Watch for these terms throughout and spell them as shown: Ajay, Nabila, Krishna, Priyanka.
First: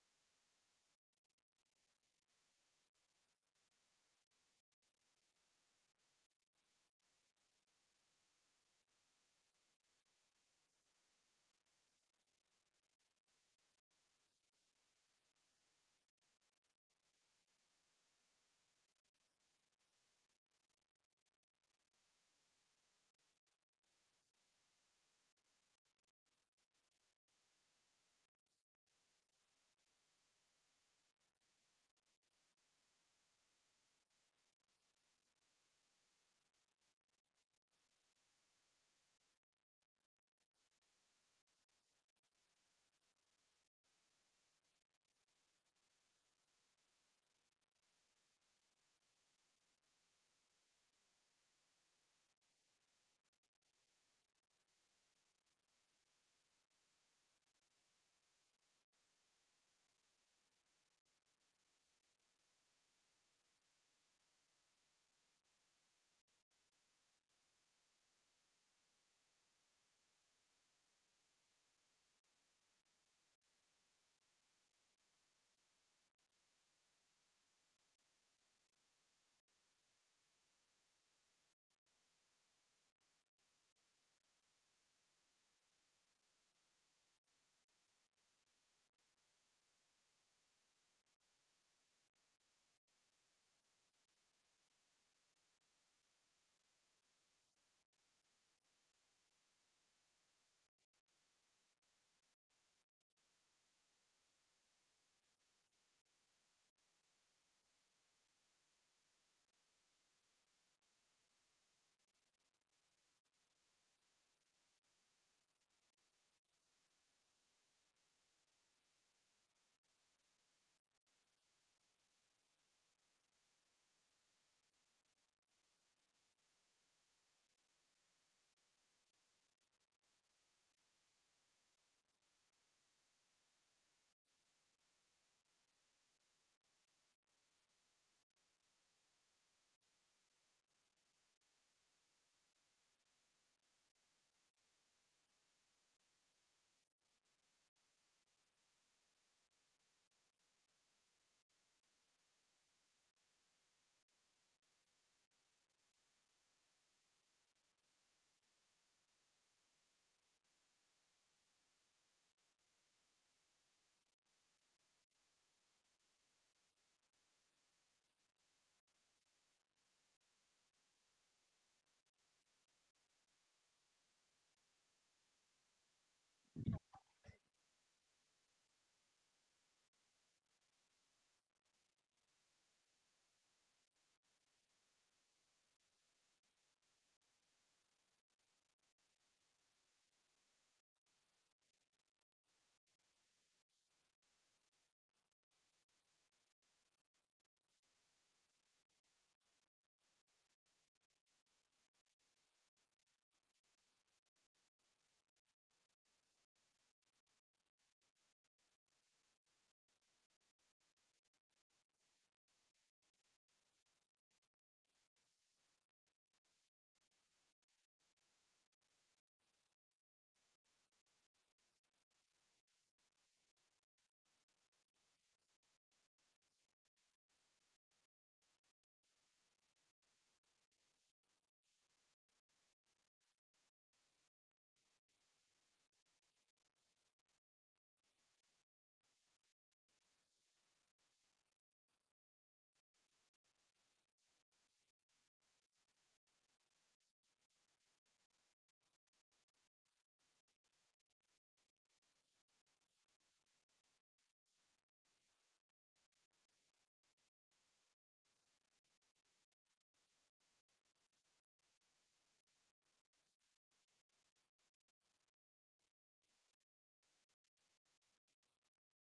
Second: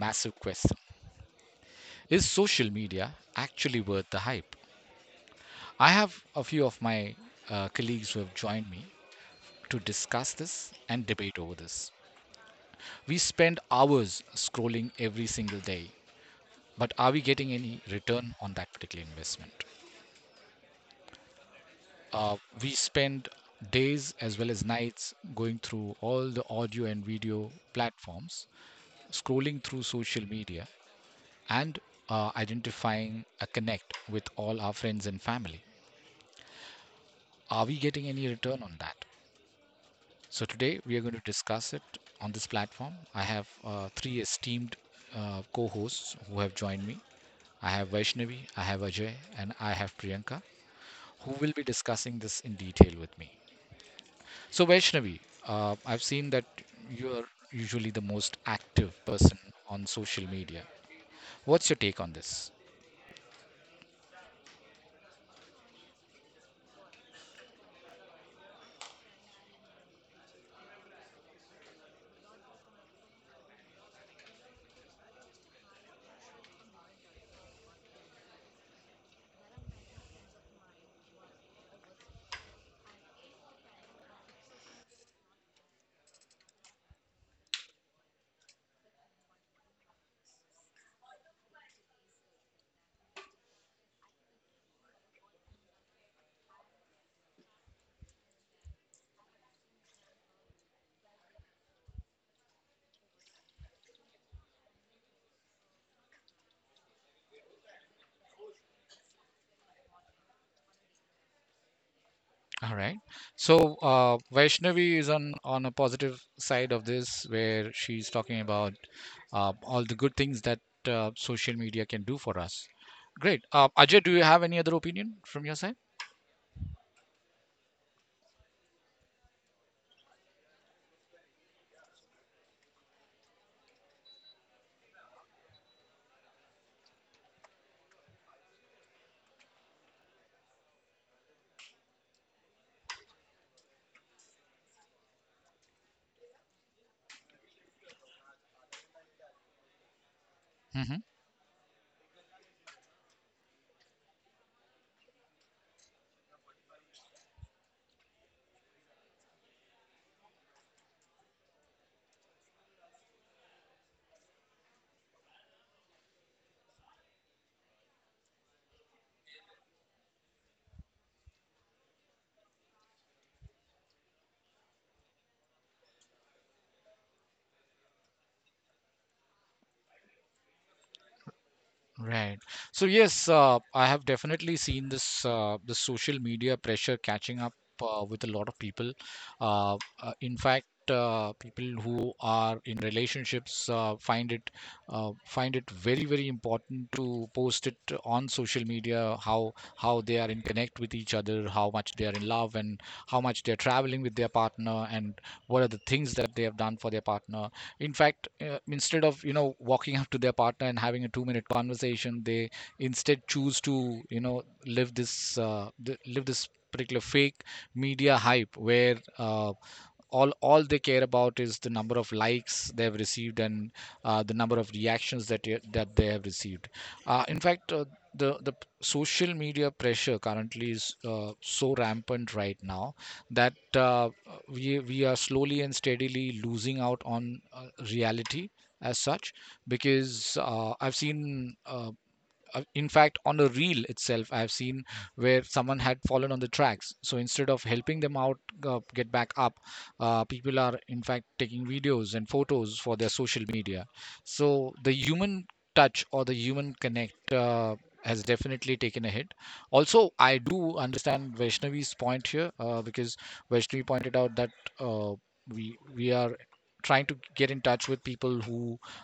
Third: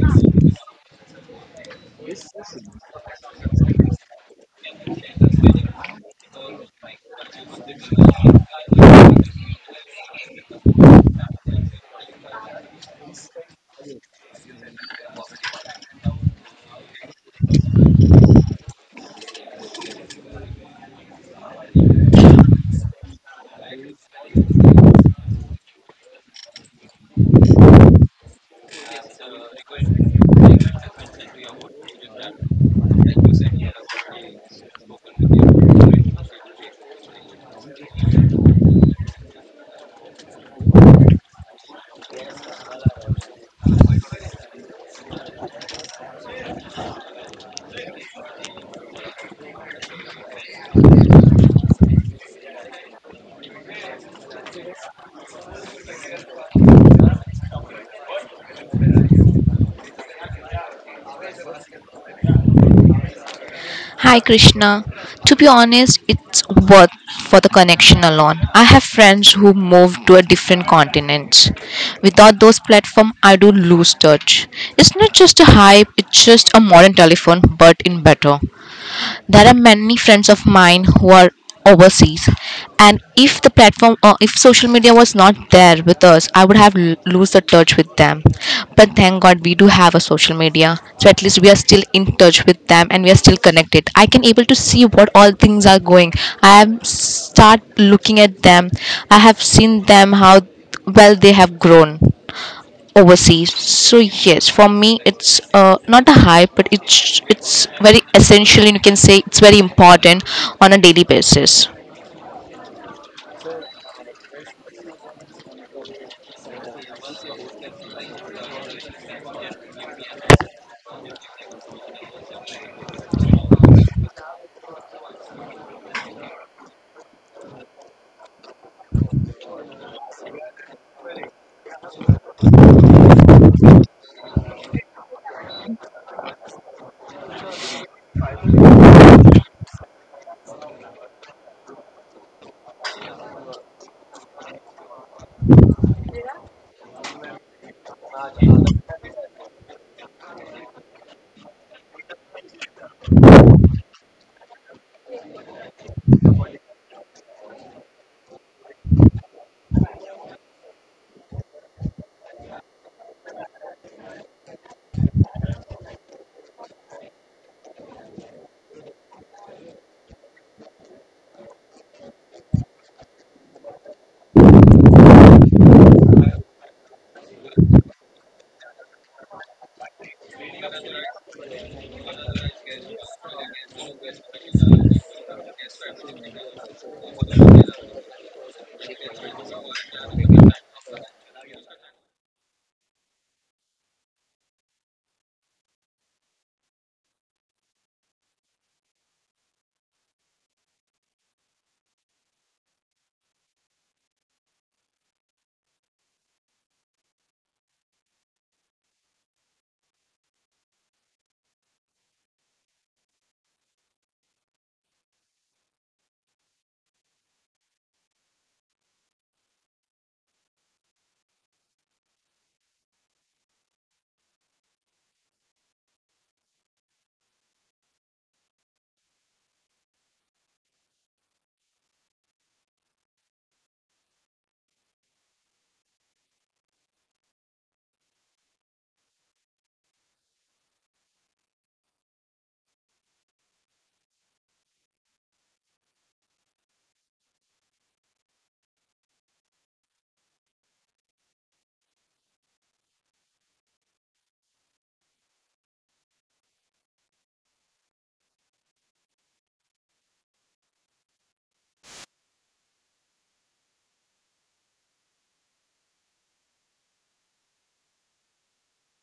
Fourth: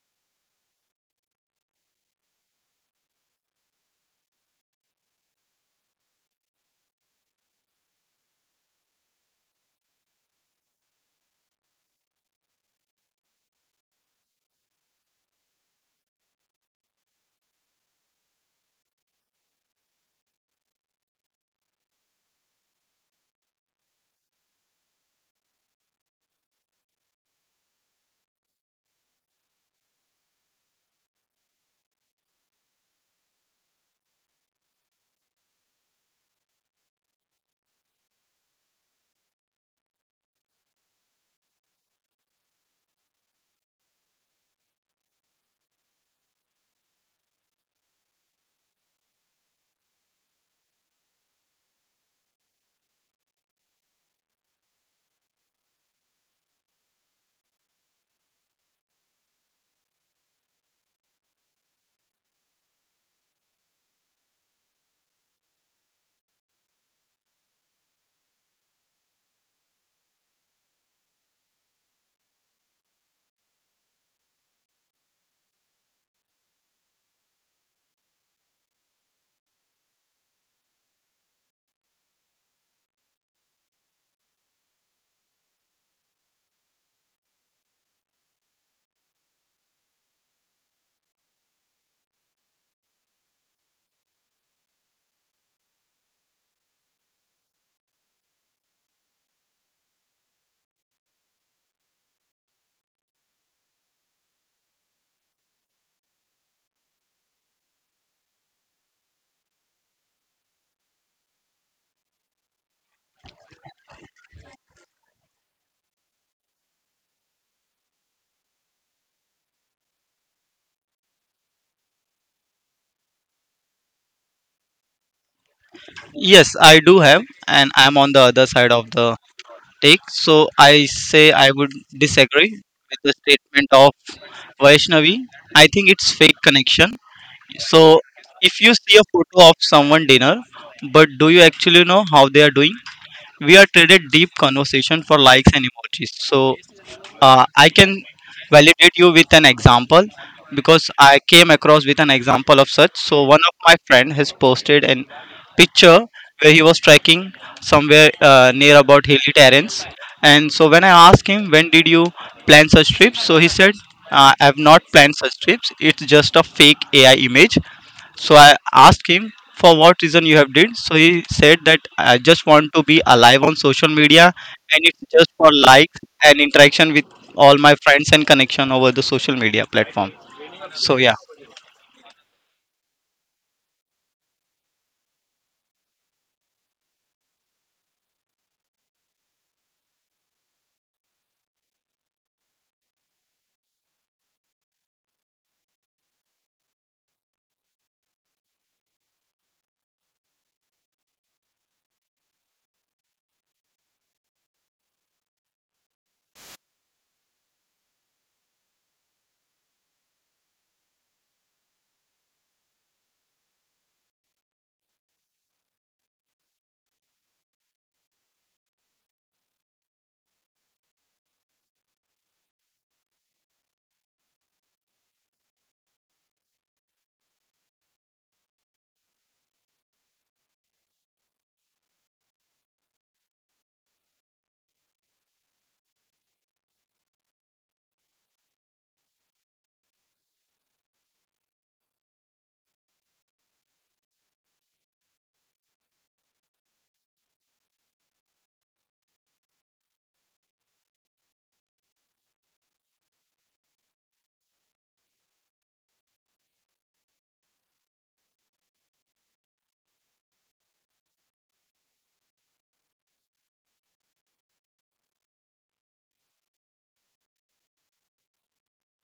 massive question. Is social media actually worth the hype? I have a few of my colleagues who have joined me to discuss this and debate over this. We spend hours scrolling every single day, but are we getting any return on that particular investment? Uh, we spend days as well as nights going through all the audio and video platforms scrolling through social media, and identifying a connect with all our friends and family. Are we getting any return on that? So, today we are going to discuss it on this platform. I have three esteemed co hosts who have joined me. I have Vaishnavi, I have Ajay, and I have Priyanka, who will be discussing this in detail with me. So, Vaishnavi, I've seen that you are usually the most active person on social media. What's your take on this? Hi Krishna. To be honest, it's worth for the connection alone. I have friends who moved to a different continent. Without those platforms, I do lose touch. It's not just a hype, it's just a modern telephone, but in better there are many friends of mine who are overseas, and if the platform or if social media was not there with us, I would have lose the touch with them. But thank God we do have a social media, so at least we are still in touch with them and we are still connected. I can able to see what all things are going. I have start looking at them. I have seen them how well they have grown overseas. So yes, for me it's not a hype, but it's very essential, and you can say it's very important on a daily basis. All right. So Vaishnavi is on a positive side of this, where she's talking about all the good things that social media can do for us. Great. Ajay, do you have any other opinion from your side? Yes, I do have, and I'm on the other side of the take. So I say I would disagree with the statement of Vaishnavi. I think it's fake connection. So if you see a photo of someone dinner, but do you actually know how they are doing? We are traded deep conversation for likes and emojis. So I can validate you with an example because hmm I came across with an example of such. So one of my friend has posted an picture where he was trekking somewhere near about hilly terrains. And so when I asked him when did you plan such trips, so he said I have not planned such trips. It's just a fake AI image. So I asked him for what reason you have did. So he said that I just want to be alive on social media and it's just for likes and interaction with all my friends and connection over the social media platform. So yeah. Right. So yes, I have definitely seen this the social media pressure catching up with a lot of people. Uh, uh, in fact, People who are in relationships find it very very important to post it on social media how they are in connect with each other, how much they are in love, and how much they are traveling with their partner, and what are the things that they have done for their partner. In fact, instead of you know walking up to their partner and having a 2-minute conversation, they instead choose to you know live this live this particular fake media hype where all they care about is the number of likes they have received, and the number of reactions that that they have received. In fact The social media pressure currently is so rampant right now that we are slowly and steadily losing out on reality as such, because I've seen in fact on a reel itself I have seen where someone had fallen on the tracks, so instead of helping them out get back up, people are in fact taking videos and photos for their social media. So the human touch or the human connect has definitely taken a hit. Also, I do understand Vaishnavi's point here, because Vaishnavi pointed out that uh, we are trying to get in touch with people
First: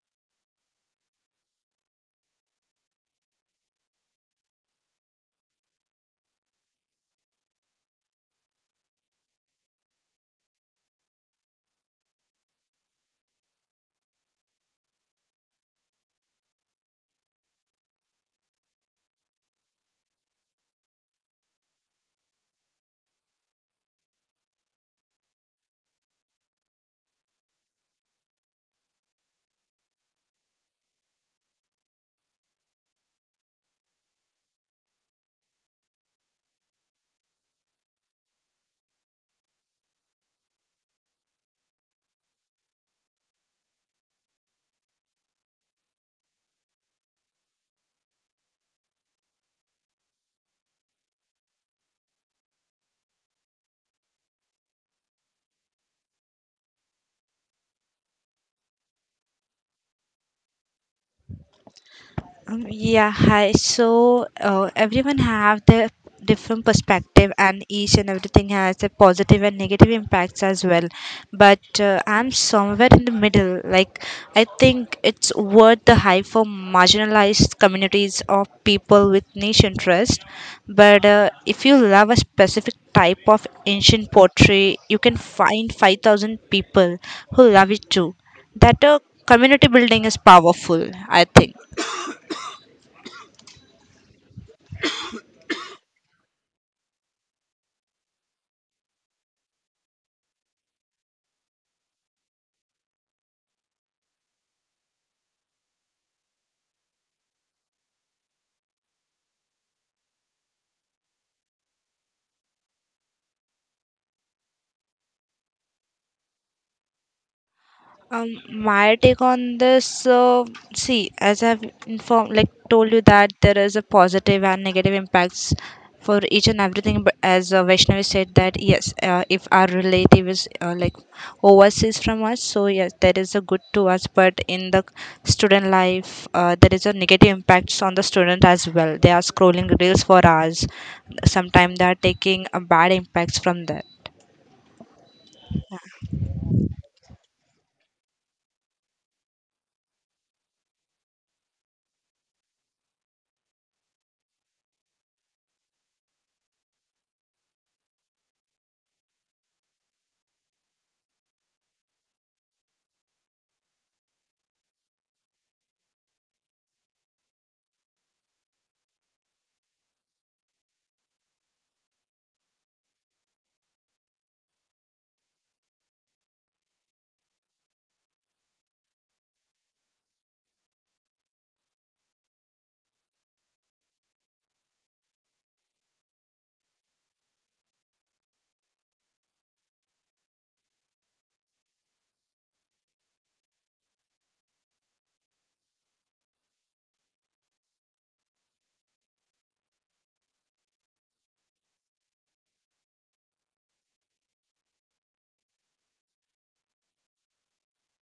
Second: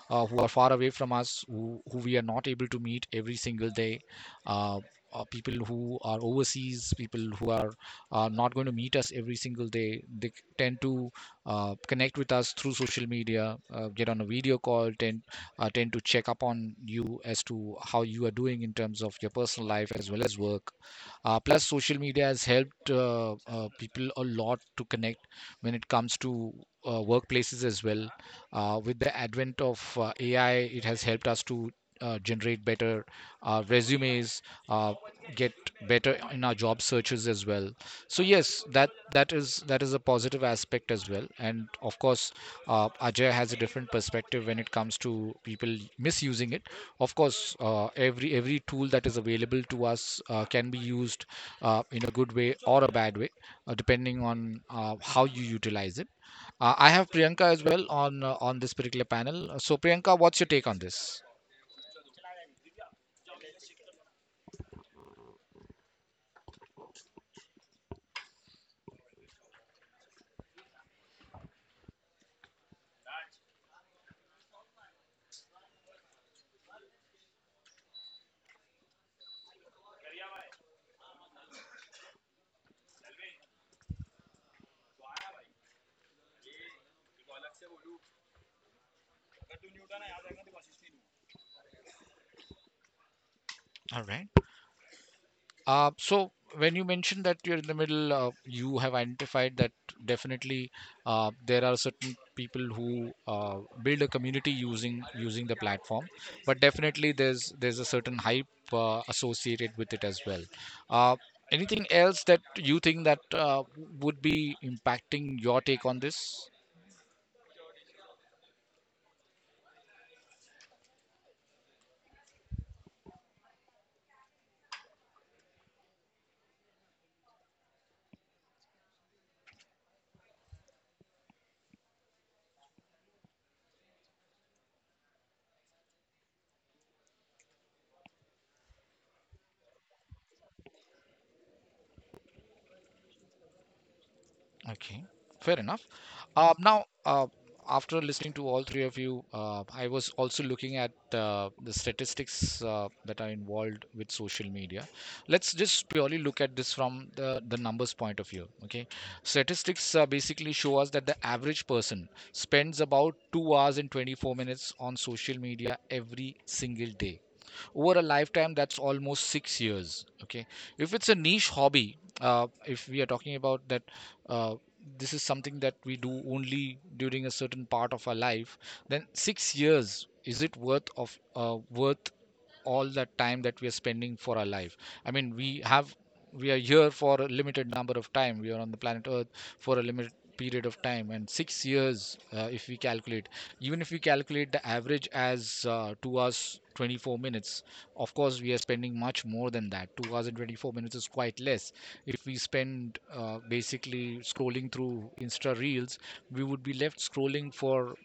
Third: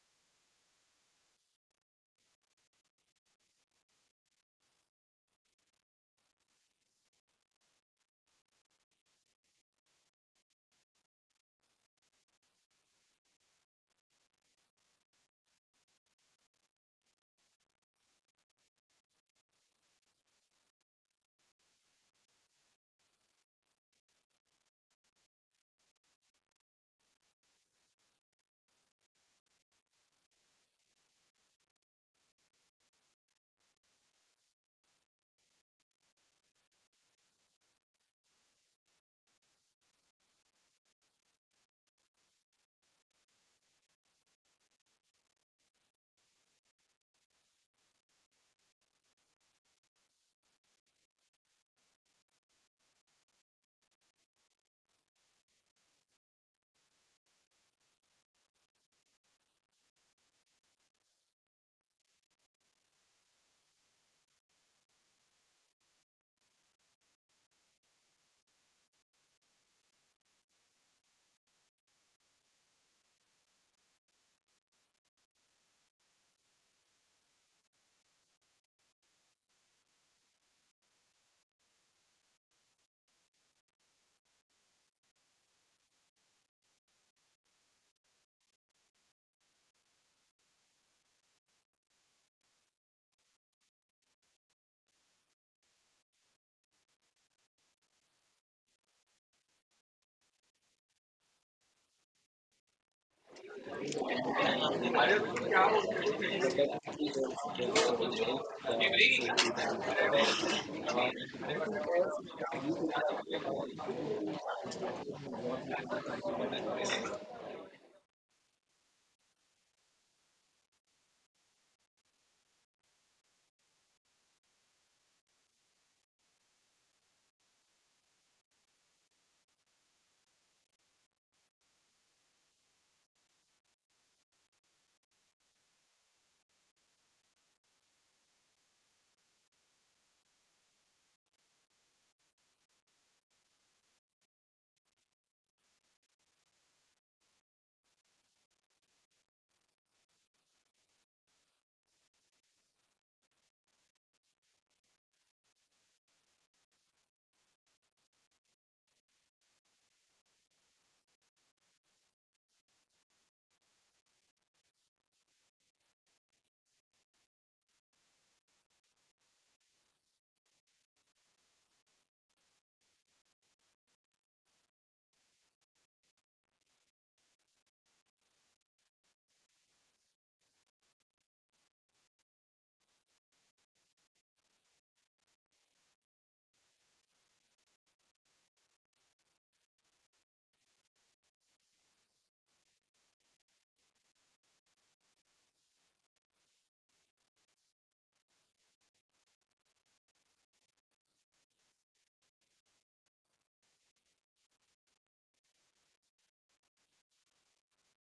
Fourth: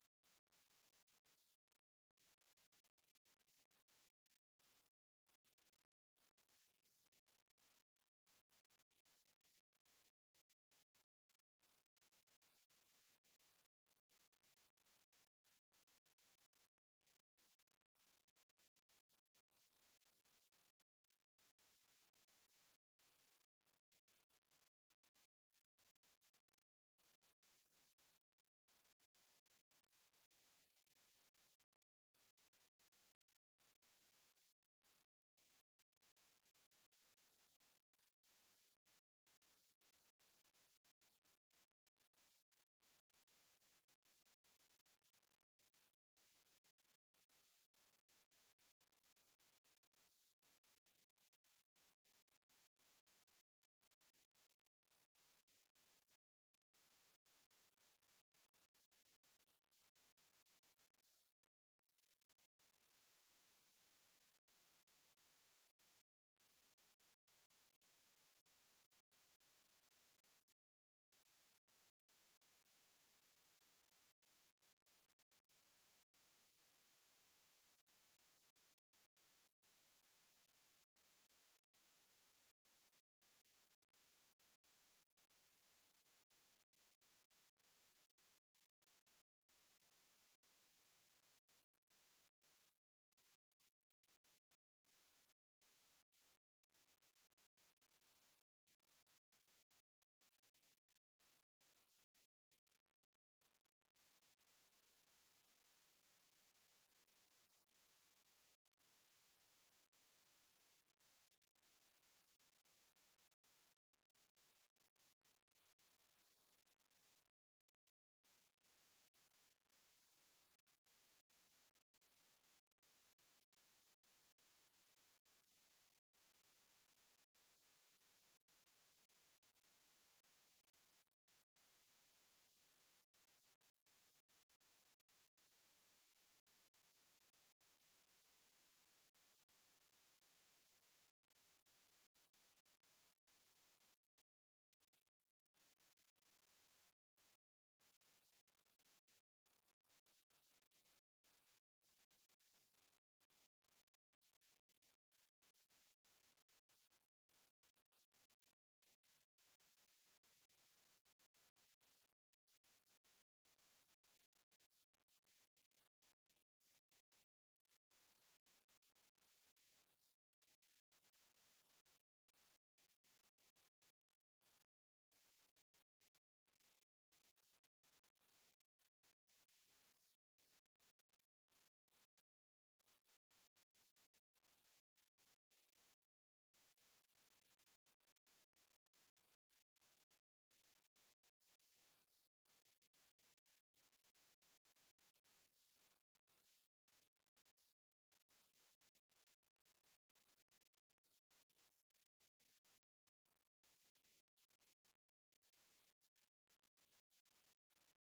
who are far away from us, who we are not able to meet every single day, uh, people who are overseas, people who are not going to meet us every single day. They tend to connect with us through social media, get on a video call, tend to check up on you as to how you are doing in terms of your personal life as well as work. Plus, social media has helped people a lot to connect when it comes to workplaces as well. With the advent of AI, it has helped us to generate better resumes, uh, get better in our job searches as well. So yes, that is that is a positive aspect as well, and of course Ajay has a different perspective when it comes to people misusing it. Of course, every tool that is available to us can be used in a good way or a bad way, depending on how you utilize it. I have Priyanka as well on this particular panel. So Priyanka, what's your take on this? Yeah, hi. So everyone have their different perspective, and each and everything has a positive and negative impacts as well. But I'm somewhere in the middle. Like I think it's worth the hype for marginalized communities of people with niche interest. But if you love a specific type of ancient pottery, you can find 5,000 people who love it too. That community building is powerful, I think. All right. So when you mentioned that you're in the middle, you have identified that definitely there are certain people who build a community using the platform, but definitely there's a certain hype associated with it as well. Uh, Anything else that you think that would be impacting your take on this? My take on this, see, as I've informed, like told you that there is a positive and negative impacts for each and everything. But as Vaishnavi said that yes, if our relative is like overseas from us, so yes, that is a good to us. But in the student life, there is a negative impacts on the student as well. They are scrolling reels for hours. Sometimes they are taking a bad impacts from that. Okay, fair enough. Uh, now, uh, After listening to all three of you, I was also looking at the statistics that are involved with social media. Let's just purely look at this from the numbers point of view. Okay, statistics basically show us that the average person spends about 2 hours and 24 minutes on social media every single day. Over a lifetime, that's almost 6 years. Okay, if it's a niche hobby, if we are talking about that, uh, this is something that we do only during a certain part of our life. Then 6 years, is it worth of worth all that time that we are spending for our life? I mean, we are here for a limited number of time, we are on the planet earth for a limited period of time, and 6 years, if we calculate even if we calculate the average as 2 hours 24 minutes. Of course we are spending much more than that. 2 hours and 24 minutes is quite less if we spend basically scrolling through insta reels. We would be left scrolling for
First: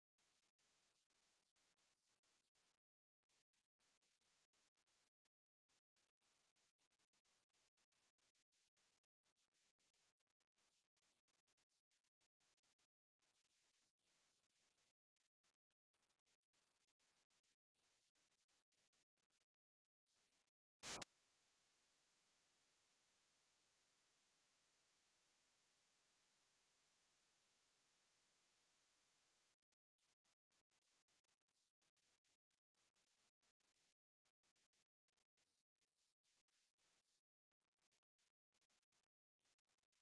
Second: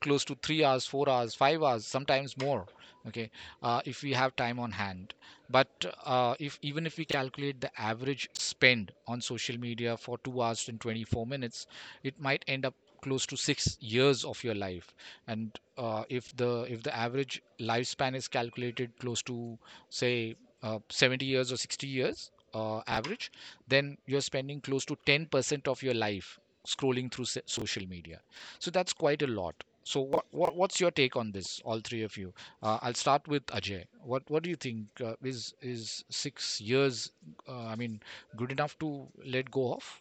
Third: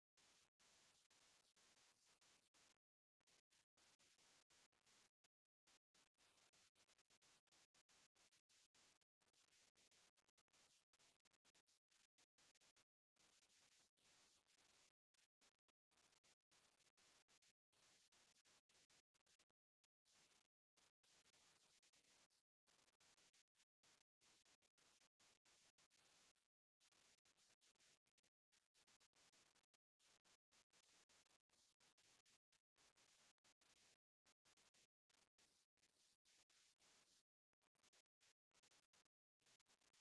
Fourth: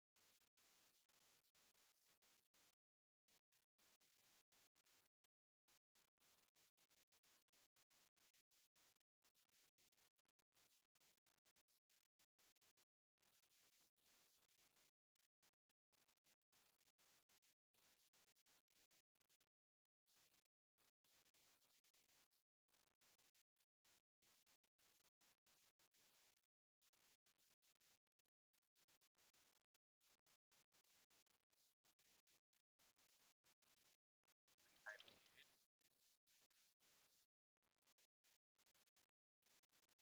close to 3 hours, 4 hours, 5 hours, sometimes more. Okay, if we have time on hand. But if even if we calculate the average spend on social media for 2 hours and 24 minutes, it might end up close to 6 years of your life. And if the average lifespan is calculated close to say 70 years or 60 years average, then you're spending close to 10% of your life scrolling through social media. So that's quite a lot. So what's your take on this, all three of you? I'll start with Ajay. What do you think is 6 years Uh, I mean, good enough to let go of?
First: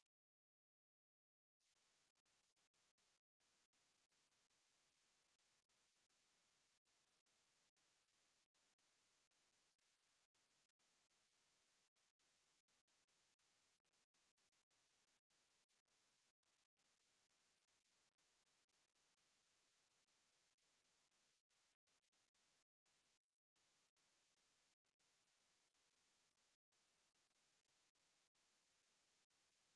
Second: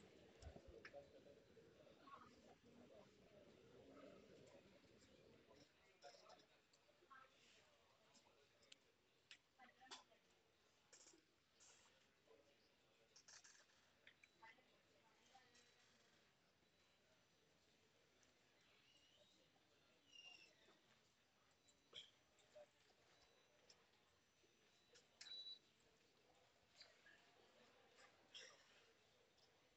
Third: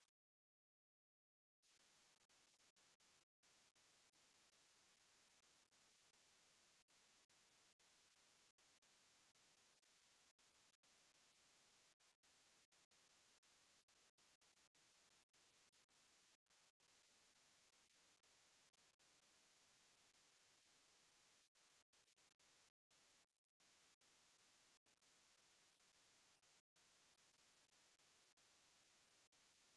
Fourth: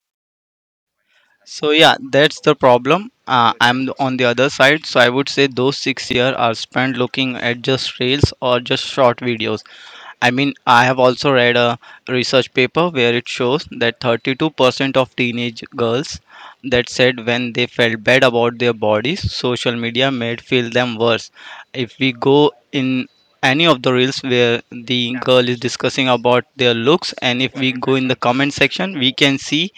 So yeah, that's the problem. I'm on the other side, so I would say those 6 years are spent looking at just reels or just short videos. I mean, I have also read a research paper where it shows that 32% of teenage girls that said when they felt bad about their bodies, social media made feel them worse. If we go in any of the reels where the girl is discussing about their looks, and if we go in the comment section, we can see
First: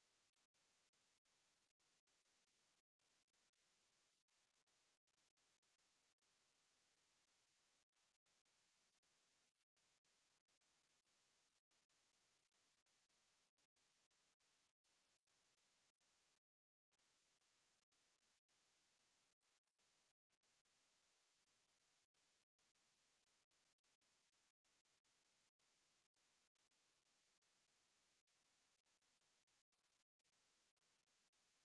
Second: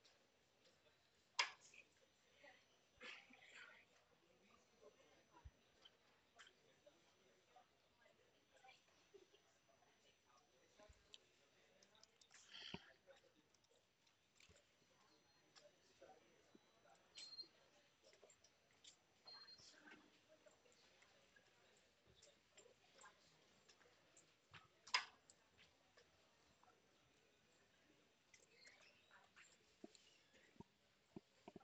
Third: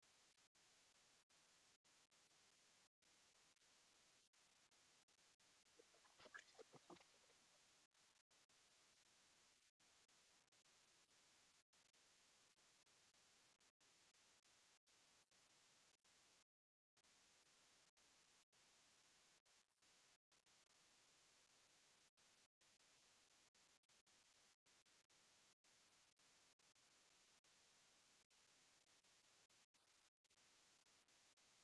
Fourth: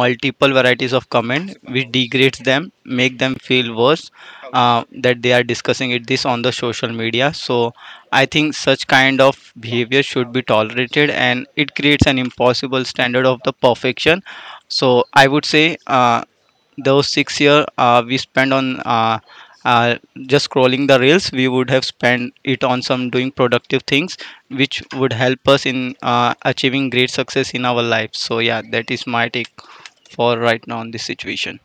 multiple varieties of comment which degrades them, make them feel worse that they are discussing it this on the social media. So I think such kind of behavior should be tolerated and it creates an impossible standard of the perfection. So I would say those 6 year we spent on uh, just scrolling the reels, we would have spent it on some doing productive things which would help us in achieving great success in our life. So yeah, that is my take for right now on this situation.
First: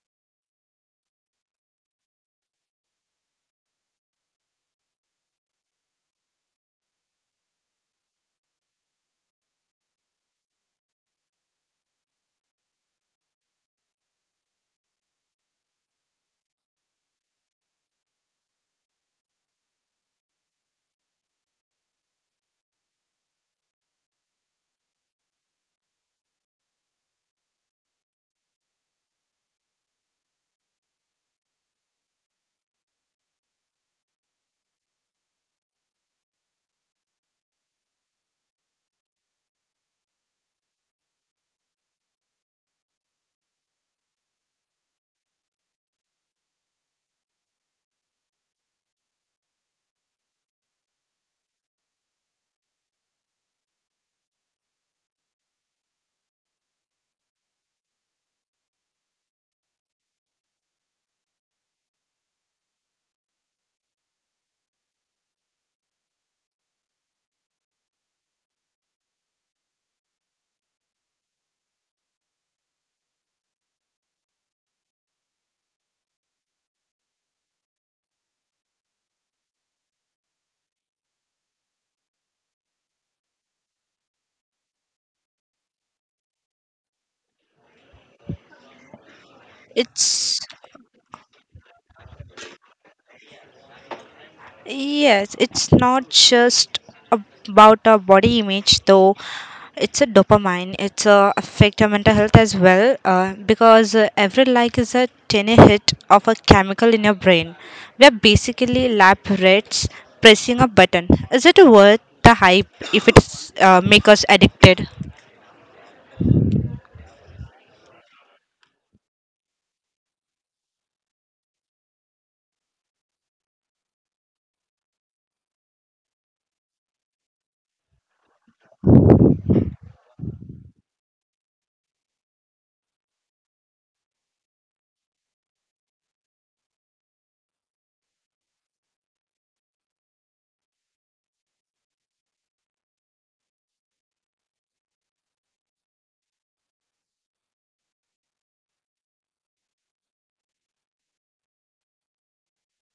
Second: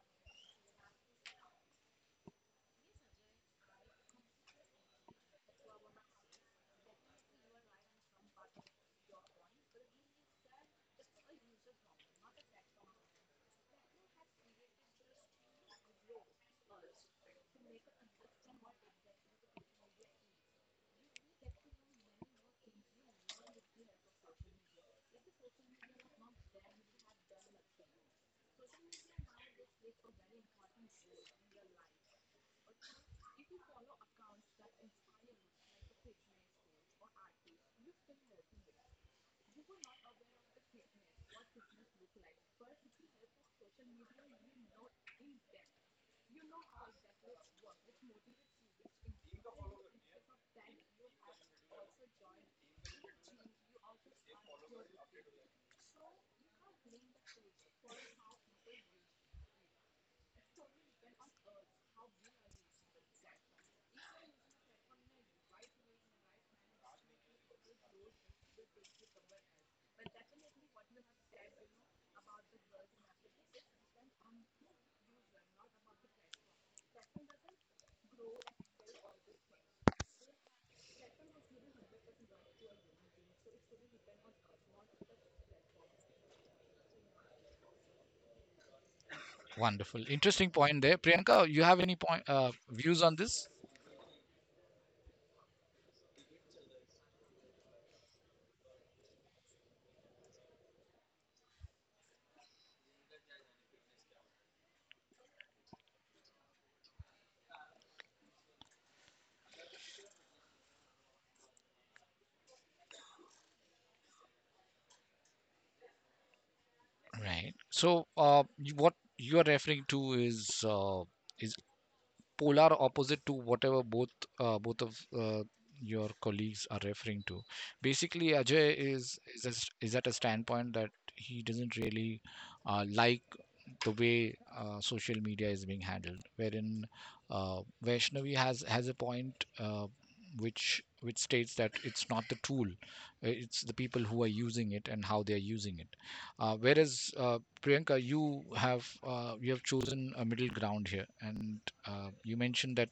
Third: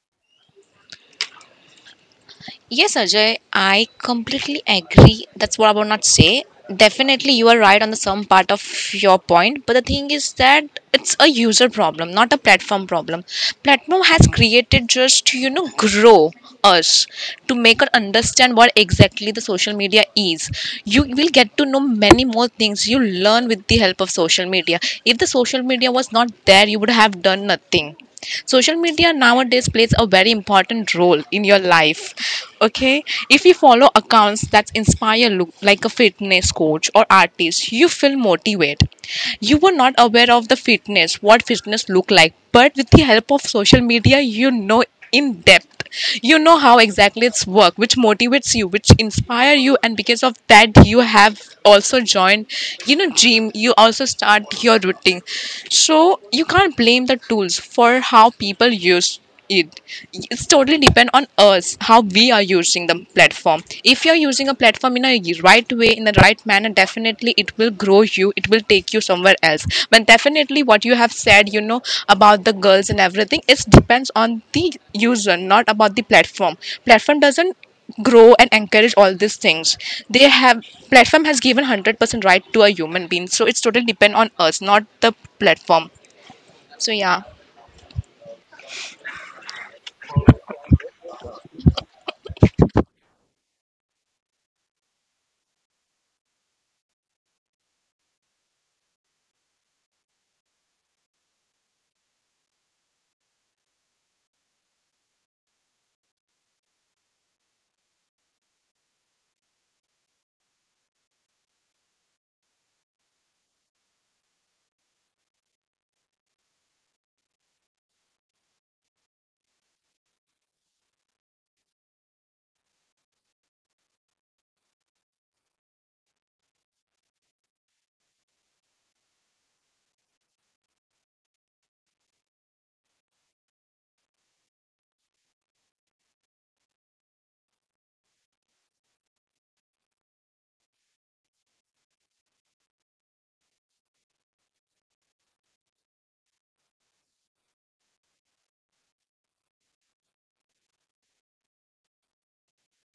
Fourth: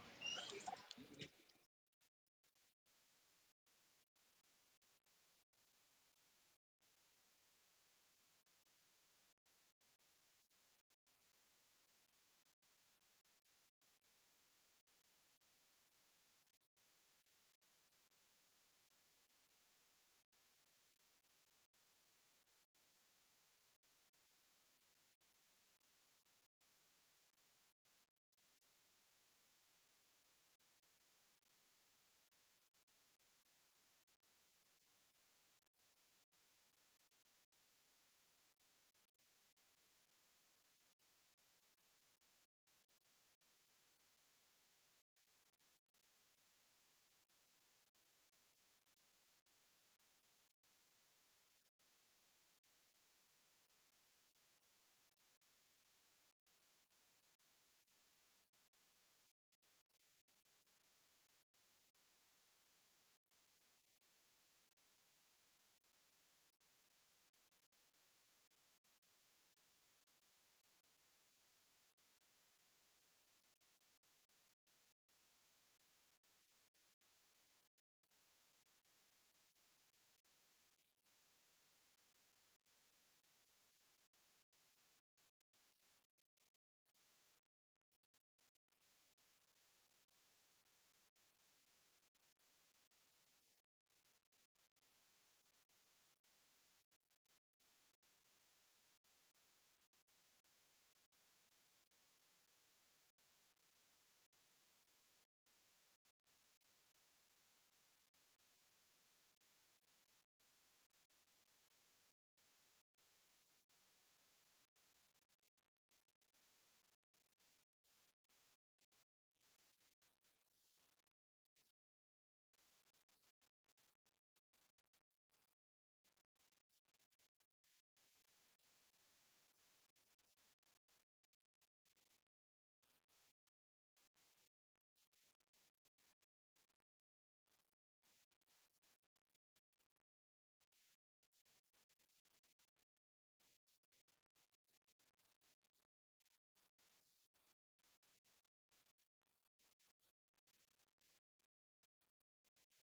Yes, Ajay, I completely agree. That's what I would not say. Definitely, you are right on the some part of your point, but the thing is that it's a user problem, not a platform problem. Platform has created just to, you know, grow us to make us understand what exactly the social media is. You will get to know many more things you learn with the help of social media. If the social media was not there, you would have done nothing. Social media nowadays plays a very important role in your life. Okay, if you follow accounts that inspire, look like a fitness coach or artist, you feel motivated. You were not aware of the fitness, what fitness look like, but with the help of social media you know in depth, you know how exactly it's work, which motivates you, which inspire you, and because of that you have also joined, you know, gym, you also start your routine. So you can't blame the tools for how people use it. It's totally depend on us how we are using the platform. If you're using a platform in a right way, in the right manner, definitely it will grow you, it will take you somewhere else. But definitely what you have said, you know, about the girls and everything, it depends on the user, not about the platform. Platform doesn't grow and encourage all these things. They have platform has given 100% right to a human being, so it's totally depend on us, not the platform. So yeah. Wonderful, It's interesting point there, Priyanka. You have any point views on this? yes, it's not just about our body image though. It's a dopamine. It's a affect our mental health as well because every like is a tiny hit of a chemical in your brain. We are basically lab rats pressing a button. Is it worth the hype if it's make us addicted? Right. So what you are referring to is is polar opposite to whatever both both of your colleagues are referring to. Basically, Ajay is at a standpoint that he doesn't really like the way social media is being handled, wherein Vaishnavi has a point which states that it's not the tool, it's the people who are using it and how they are using it. Whereas Priyanka, you have chosen a middle ground here, and you mentioned that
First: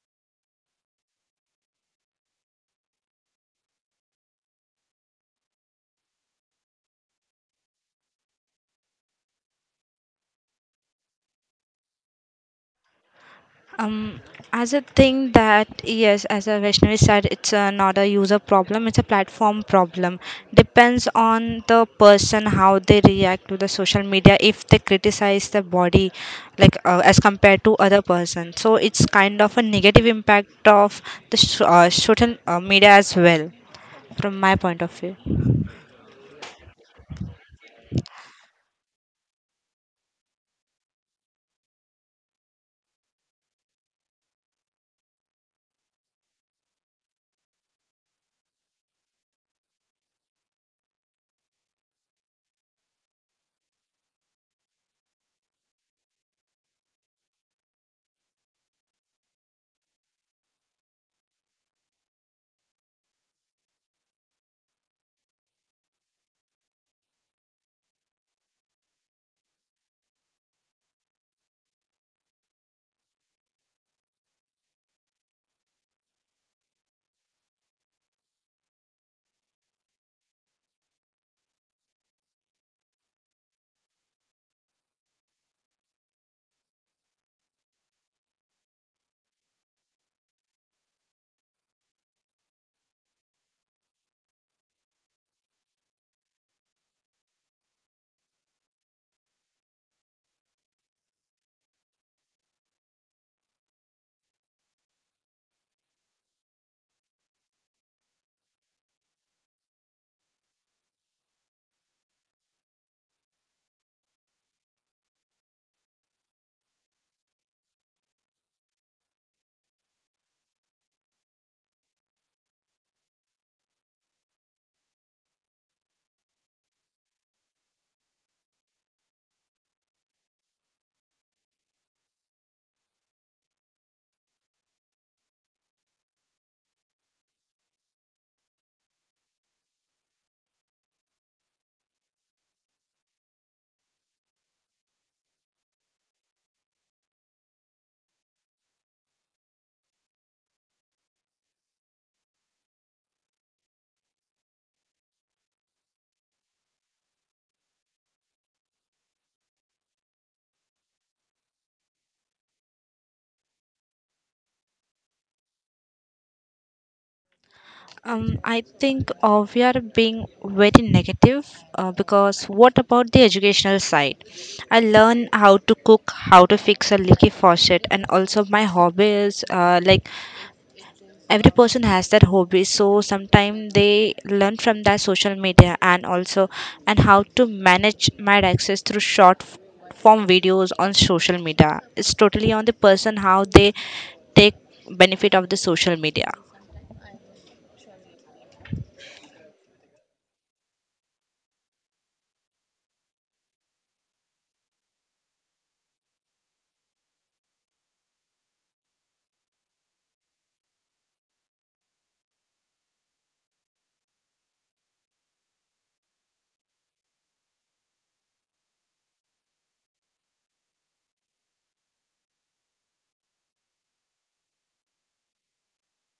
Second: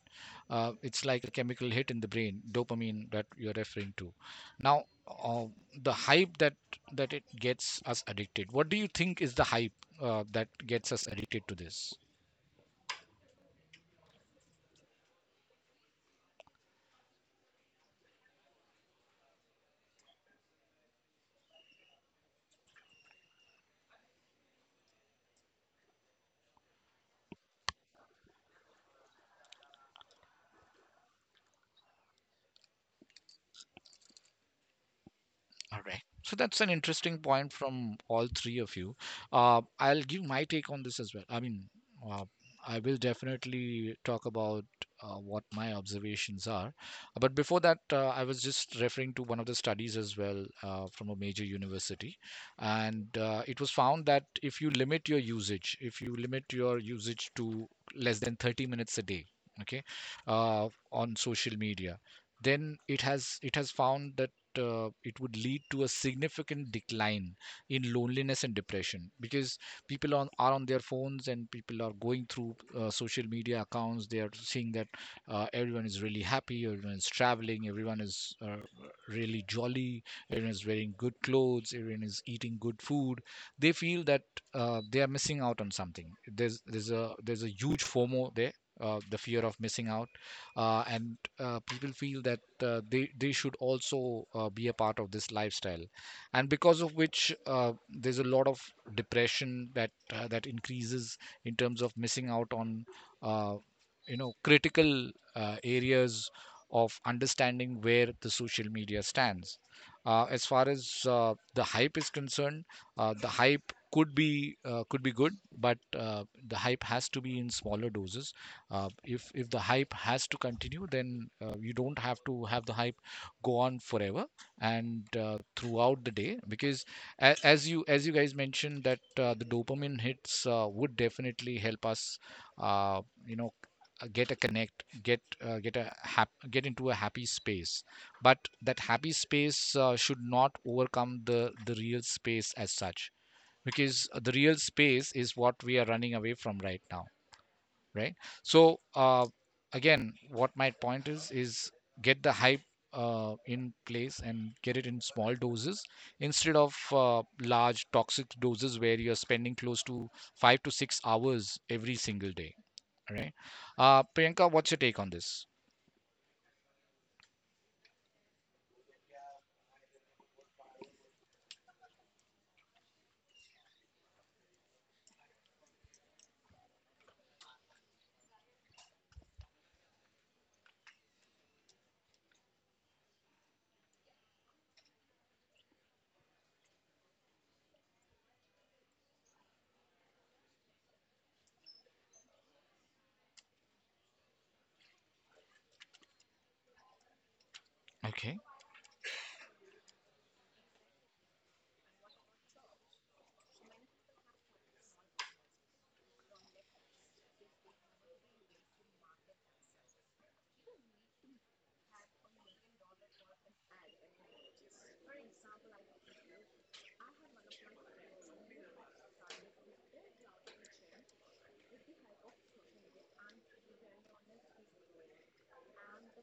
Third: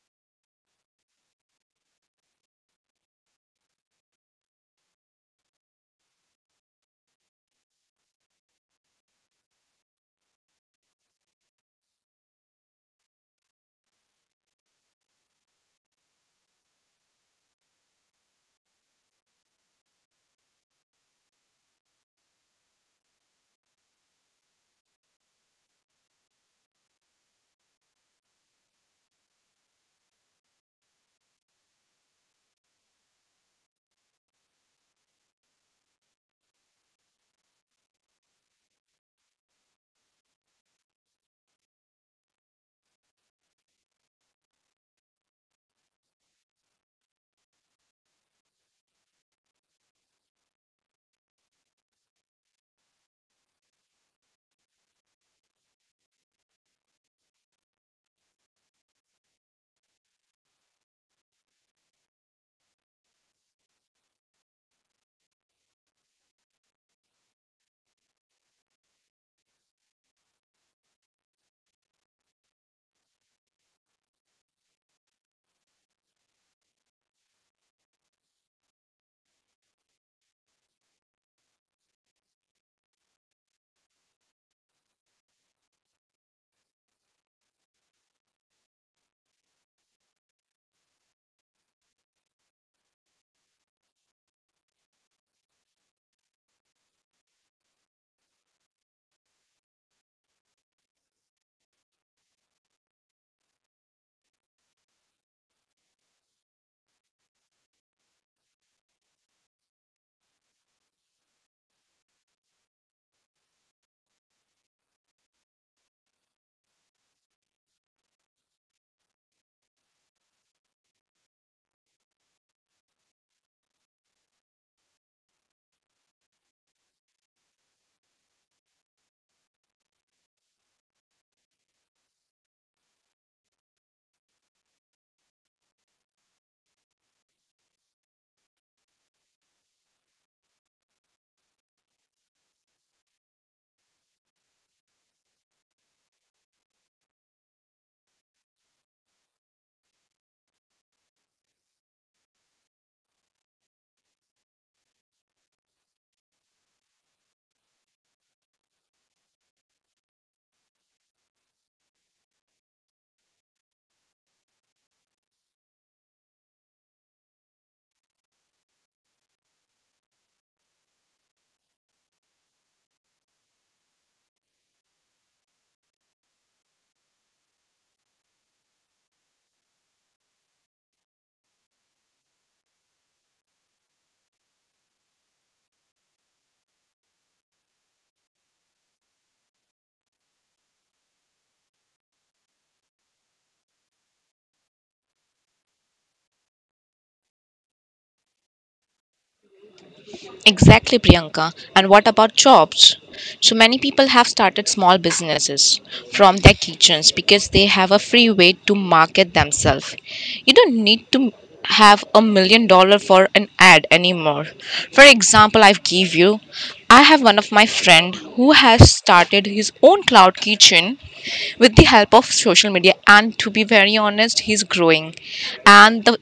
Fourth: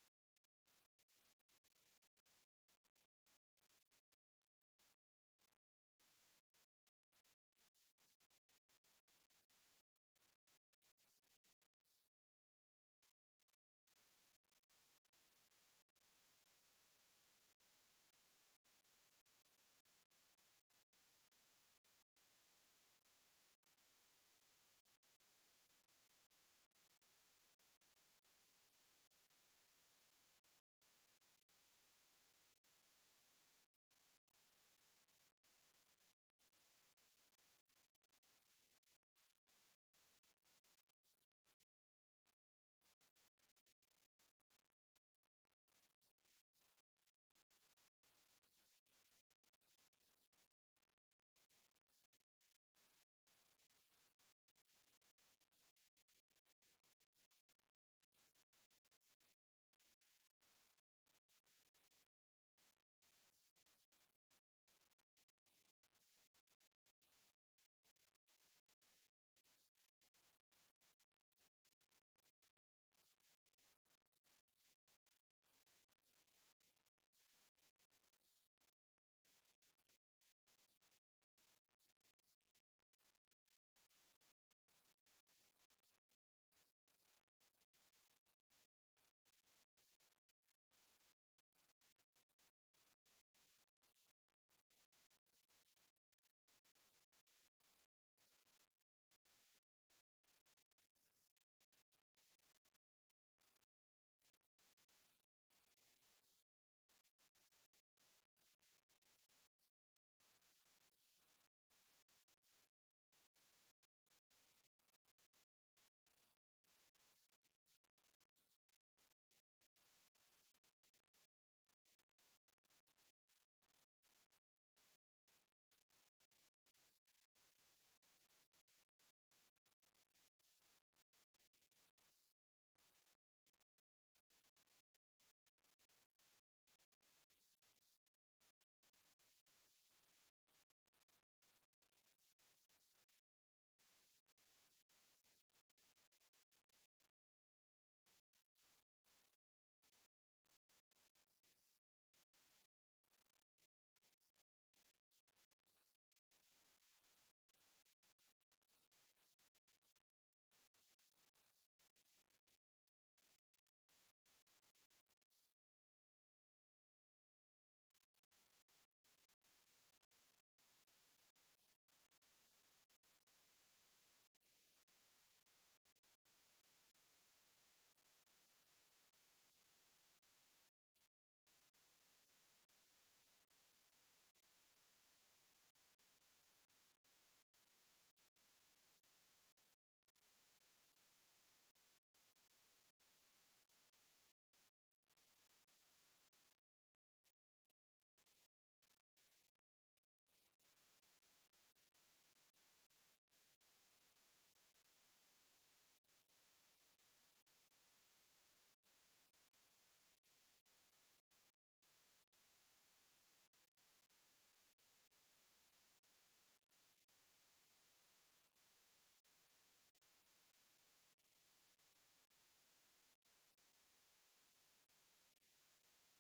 it's like a chemical hit in the brain, dopamine that you're referring to. Now, the hype that it gets us addicted. What do you think is the hype that gets us addicted to this? Um, as a thing that yes, as a Vaishnavi said, it's not a user problem; it's a platform problem. Depends on the person how they react to the social media. If they criticize the body, like as compared to other person, so it's kind of a negative impact of the social media as well, from my point of view. All right. So that's an interesting point from all three of you. I'll give my take on this as well. I mean, uh, I will definitely talk about what my observations are. But before that, I was just referring to one of the studies as well from a major university. And it was found that if you limit your usage, if you limit your usage to less than 30 minutes a day, okay, on social media, then it has found it would lead to a significant decline in loneliness and depression, because people on are on their phones and people are going through social media accounts. They are seeing that everyone is really happy, everyone is traveling, everyone is really jolly, everyone is wearing good clothes, everyone is eating good food. They feel that they are missing out on something. There's a huge FOMO there, the fear of missing out, and people feel that they should also be a part of this lifestyle, and because of which there's a lot of depression that that increases in terms of missing out on uh, you know critical areas of understanding where the social media stands. As far as the hype is concerned, the hype could be good, but the hype has to be in smaller doses. If the hype has to continue then you don't have to have the hype go on forever and throughout the day because as you guys mentioned that the dopamine hits would definitely help us, uh, you know get a connect, get a get into a happy space. But that happy space should not overcome the real space as such because the real space is what we are running away from right now, right? So again what my point is get the hype in place and get it in small doses instead of large toxic doses where you're spending close to 5 to 6 hours every single day, right? Priyanka, what's your take on this? I think we are being very negative because what about the educational side? I learn how to cook, how to fix a leaky faucet, and also my hobbies. Like every person has their hobby, so sometimes they learn from their social media and also and how to manage my access through form videos on social media. It's totally on the person how they take benefit of the social media. Okay. Exactly, Priyanka. And what about jobs? So many people have started small businesses from their kitchens because they have a free way to market themselves. You don't need to have $1 million for an ad anymore. For example, I give you I have one of my friend who has started his own cloud kitchen with the help of social media, and to be very honest, he's growing. And the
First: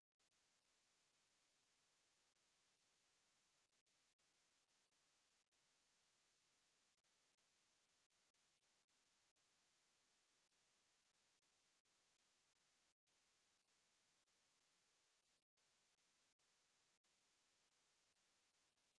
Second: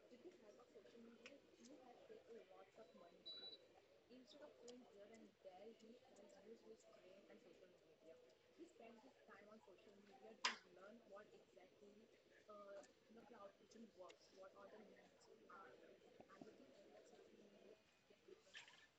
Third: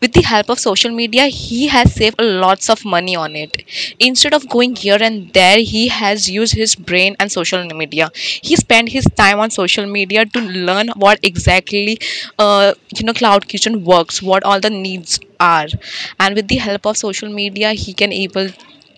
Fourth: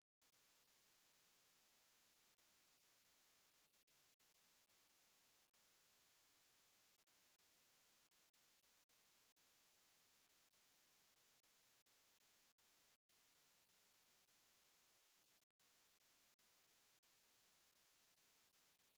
with the help of social media, he has saved lots of money on it. Instead of going here and there, he has used his brain and social media. He spent his time on social media to learn what exactly, you know, cloud kitchen works, what all the needs are. And with the help of social media, he can able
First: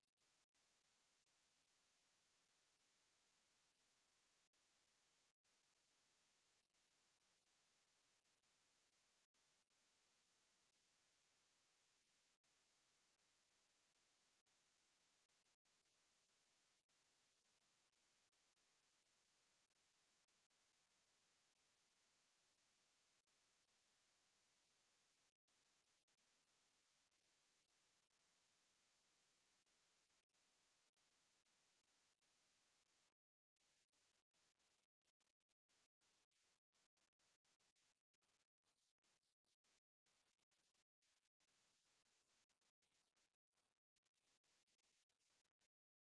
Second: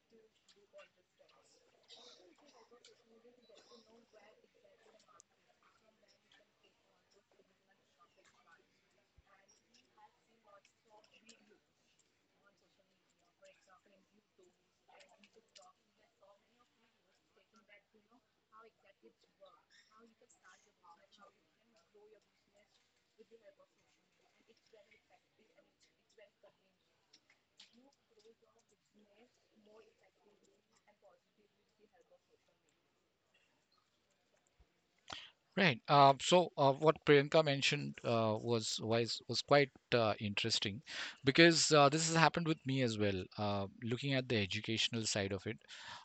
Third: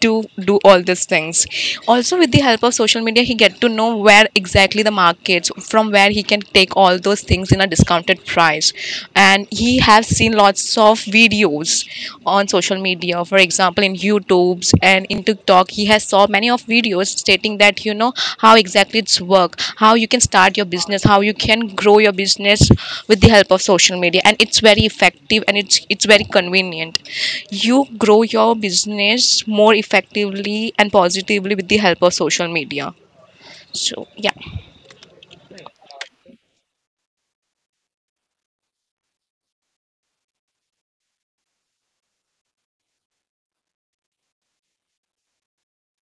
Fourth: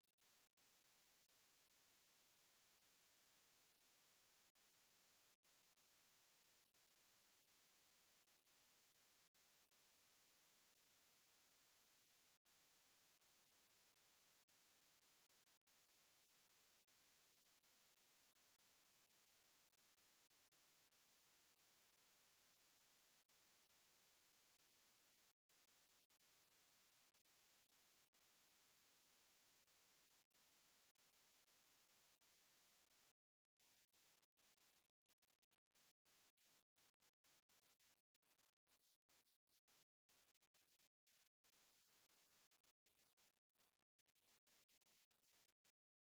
to do all these things. Also with the help of social media, he get to know where exactly the markets from where he can take all those things in a discounted price. And he has seen lots of videos on social media, for example, in YouTubes and in TikTok. He has saw many of videos stating that, you know, how exactly it's work, how you can start your business, how you can grow your business with the help of social media, and it's very effective and it's very convenient. You grow your business more effectively and positively with the help of social media. So yeah. Right. So what Priyanka mentioned was was quite interesting because this has happened with me as well. Looking at the educational side of it,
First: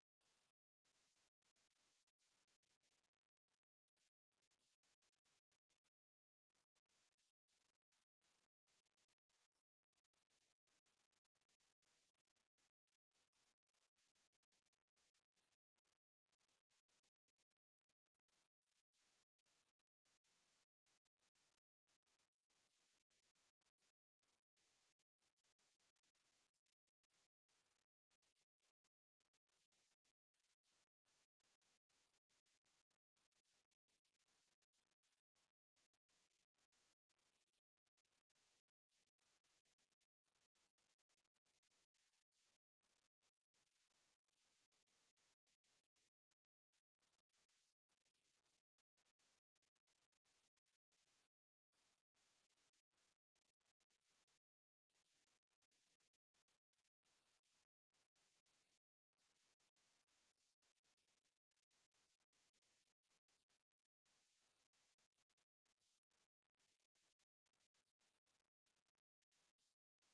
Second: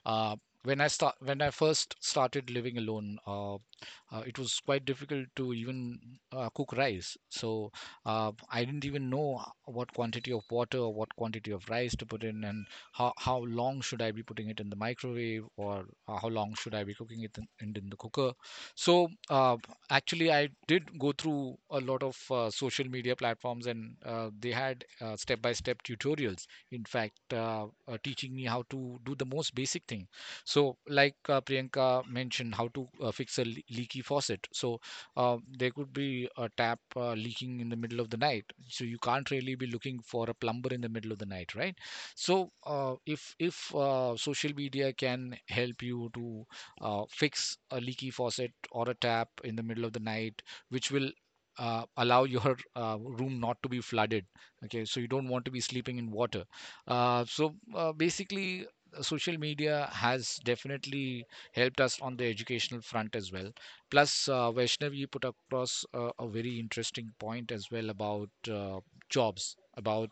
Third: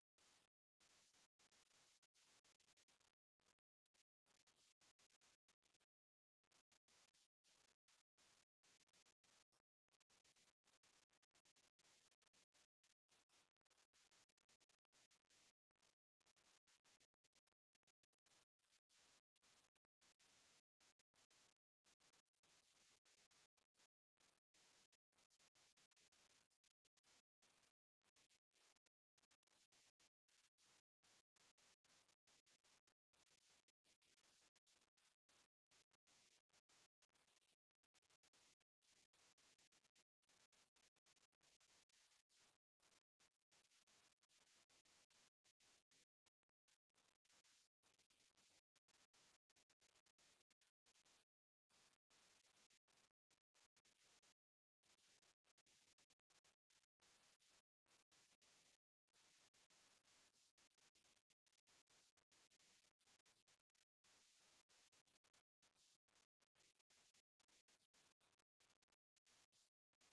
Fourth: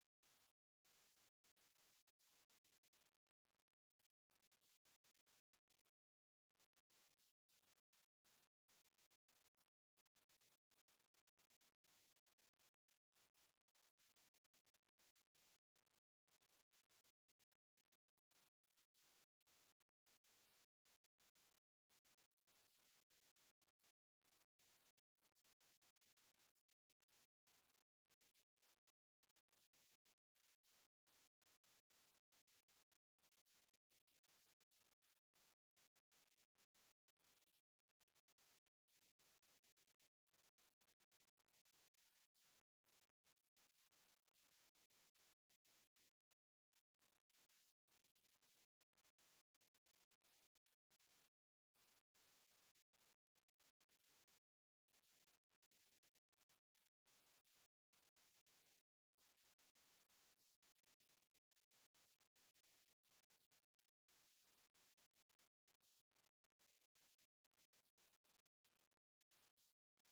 uh, when I first started living alone, it was quite difficult to even cook rice. So I didn't even know what quantity of water or what quantity of rice to put in, and how long should I be putting it in the microwave, or how long should I be cooking it in the cooker. So actually, I did go through a lot of social media platforms, and they had step-by-step tutorials. In fact, teaching me how to do the most basic thing. So, like Priyanka mentioned, how to fix a leaky faucet. So, there could be a tap leaking in the middle of the night. So, you can't really be looking for a plumber in the middle of the night, right? So, if social media can help you to fix a leaky faucet or a tap in the middle of the night, which will allow your room not to be flooded. Okay, so you don't want to be sleeping in water. So basically, social media has definitely helped us on the educational front as well. Plus, Vaishnav, you put across a very interesting point as well about jobs, about,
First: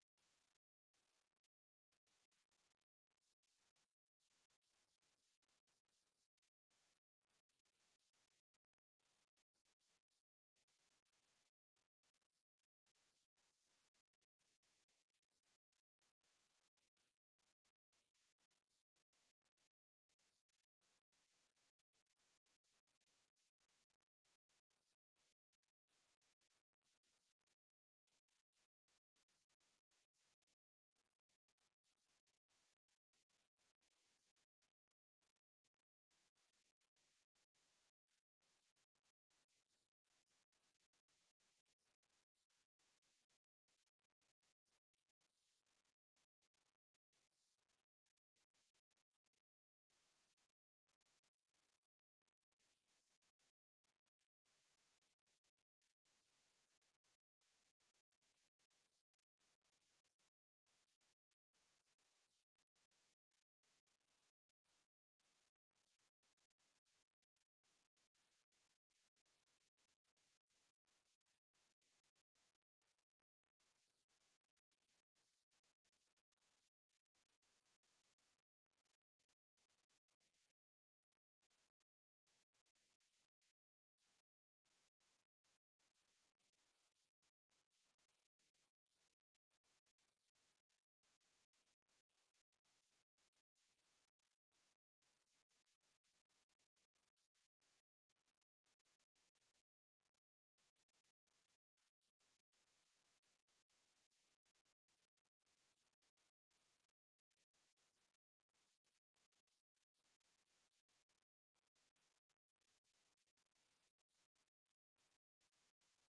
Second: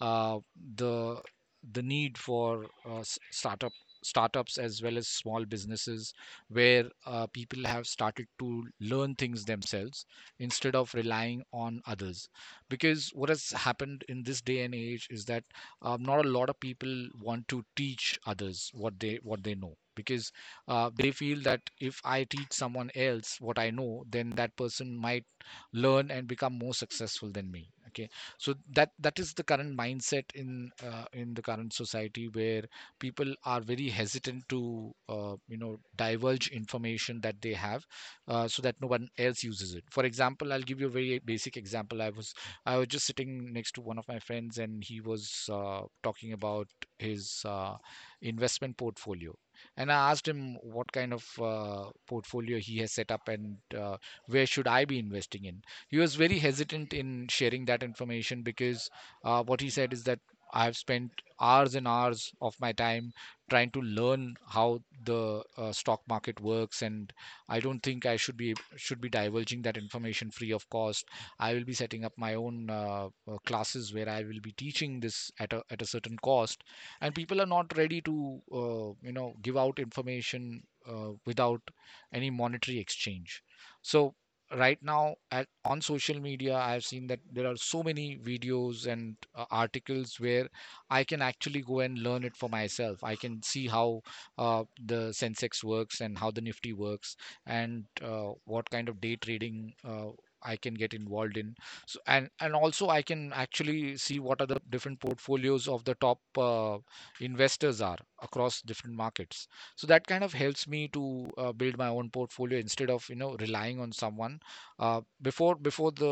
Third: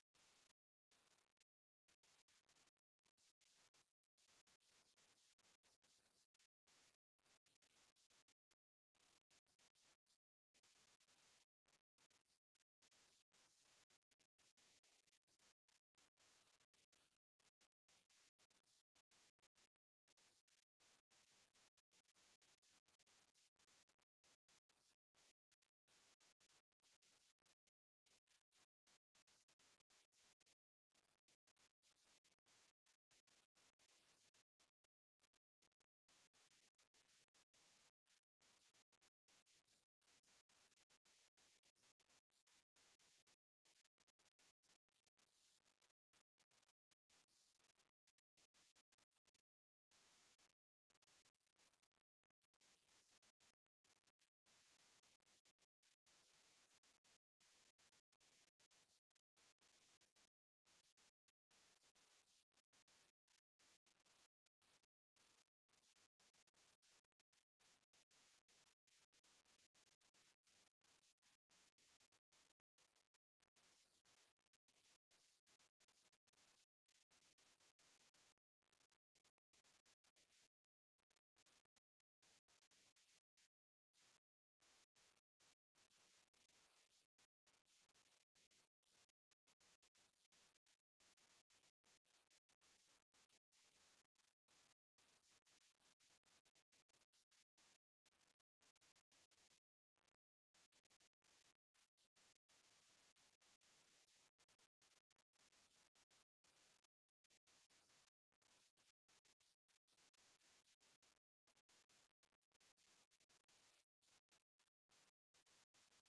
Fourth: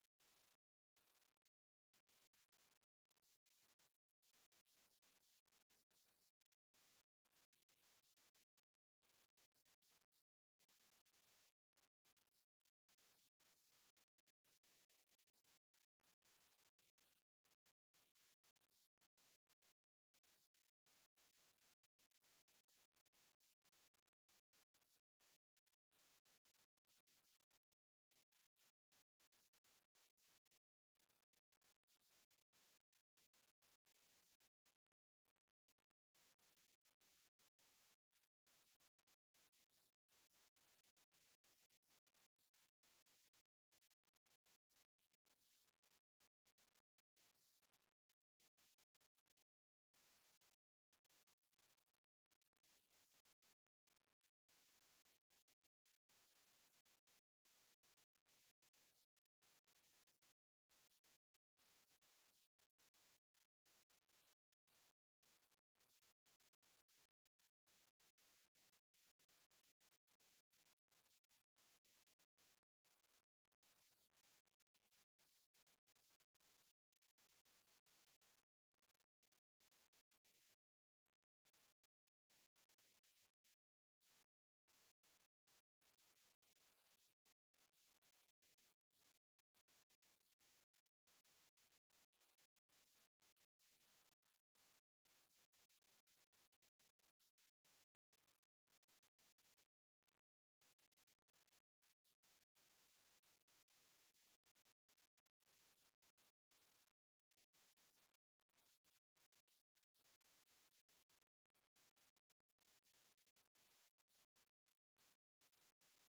uh, the the need for startups as well as small businesses where people have started to learn things themselves instead of relying on others because what has happened in this day and age is that, not a lot of people want to teach others what they know because they feel that if I teach someone else what I know, then that person might learn and become more successful than me. Okay, so that is the current mindset in the current society where people are very hesitant to divulge information that they have, so that no one else uses it. For example, I'll give you a very basic example. I was just sitting next to one of my friends and he was talking about his investment portfolio, and I asked him what kind of portfolio he has set up and uh, where should I be investing in. He was very hesitant in sharing that information because what he said is that I have spent hours and hours of my time trying to learn how the stock market works and I don't think I should be divulging that information free of cost. I will be setting up my own classes where I will be teaching this at at a certain cost, and people are not ready to give out information without any monetary exchange. So right now on social media I have seen that there are so many videos and articles where I can actually go and learn it for myself. I can see how the Sensex works and how the Nifty works and what kind of day trading I can get involved in. So, and also I can actually see what are the different portfolios of the top investors are across different markets. So that kind of helps me to build my own portfolio instead of you know relying on someone. Before the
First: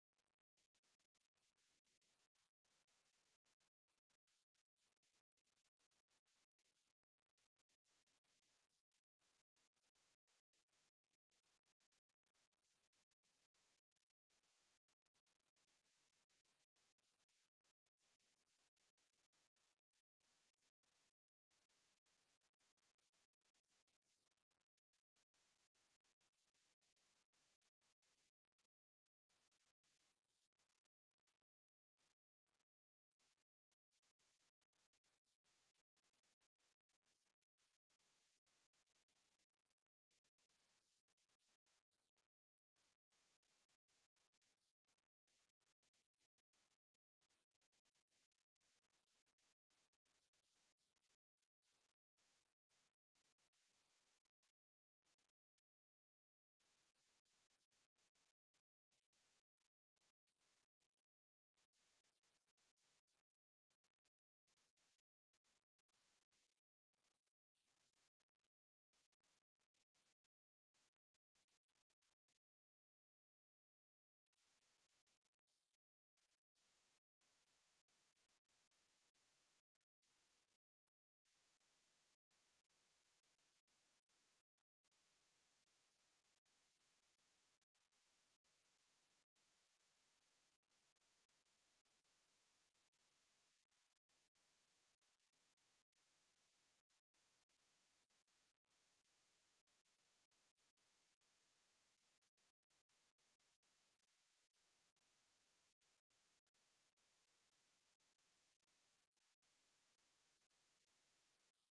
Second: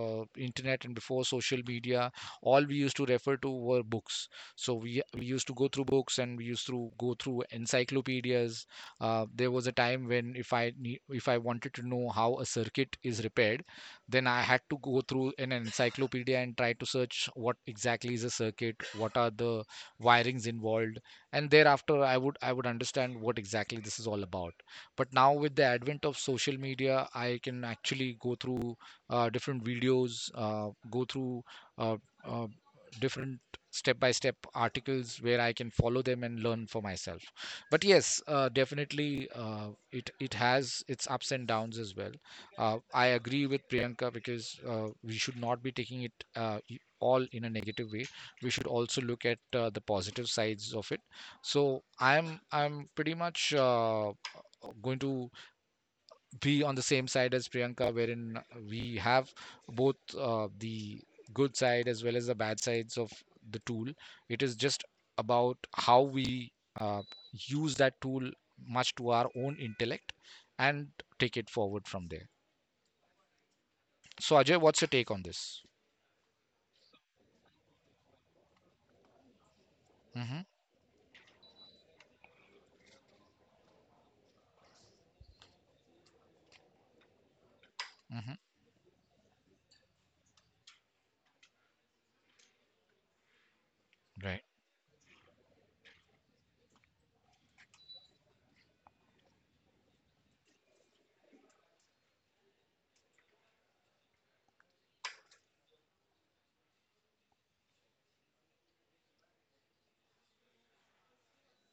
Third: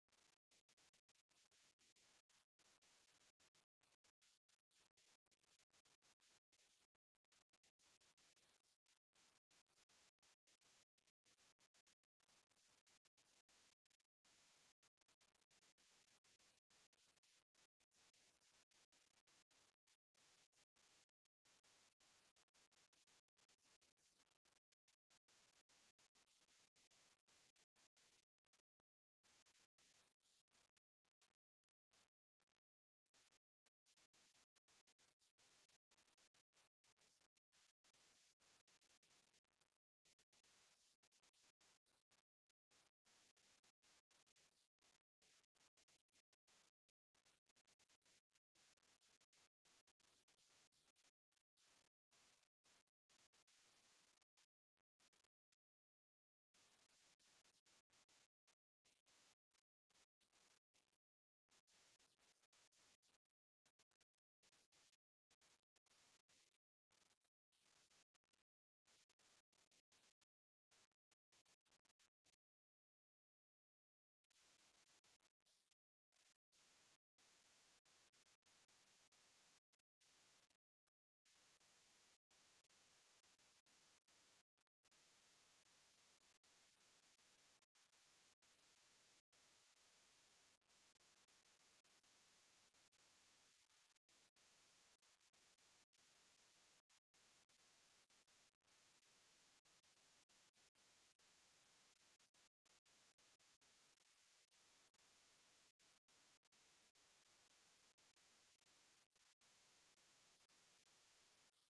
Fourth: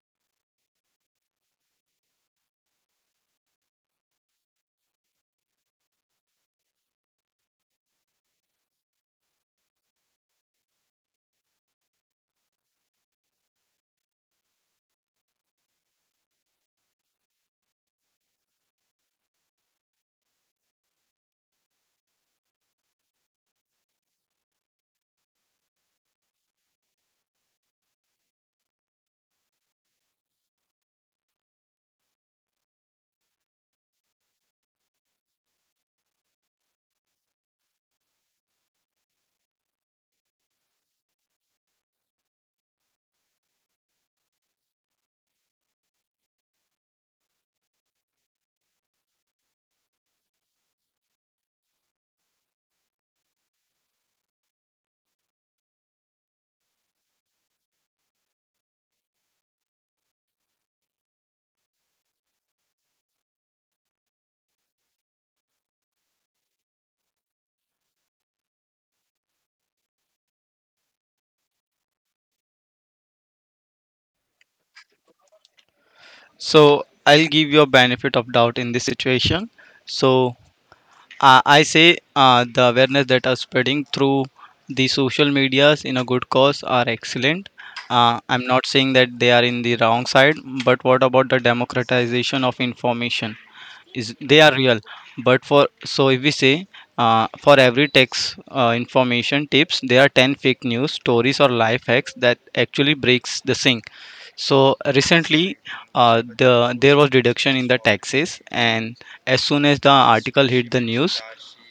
internet and before social media, all we used to refer to were books. So we used to go through books and we used to go through encyclopedias. There was a time when if I wanted to know how a circuit is repaired, then I had to go through an encyclopedia and try to search what exactly is a circuit, what are the wirings involved, and thereafter I would I would understand what exactly this is all about. But now with the advent of social media, I can actually go through different videos, go through uh, uh, different step by step articles where I can follow them and learn for myself. But yes, definitely it has its ups and downs as well. I agree with Priyanka because we should not be taking it all in a negative way. We should also look at the positive sides of it. So I'm pretty much going to be on the same side as Priyanka, wherein we have both the good side as well as the bad sides of the tool. It is just about how we uh, use that tool much to our own intellect and take it forward from there. So, Ajay, what's your take on this? So I'll give you a benefit of doubt in this situation. So Hmm. I say the awareness that are spreading through the social medias in a good cause are excellent. Hmm. I'm not saying that they are in the wrong side, but what about the democratization of information? Is they Right, are real, but for so if we say for every tax information tips there are 10 fake news stories or life hacks that actually breaks the sink. So recently, uh, the there was reduction in the taxes, and as soon as the article hit the news,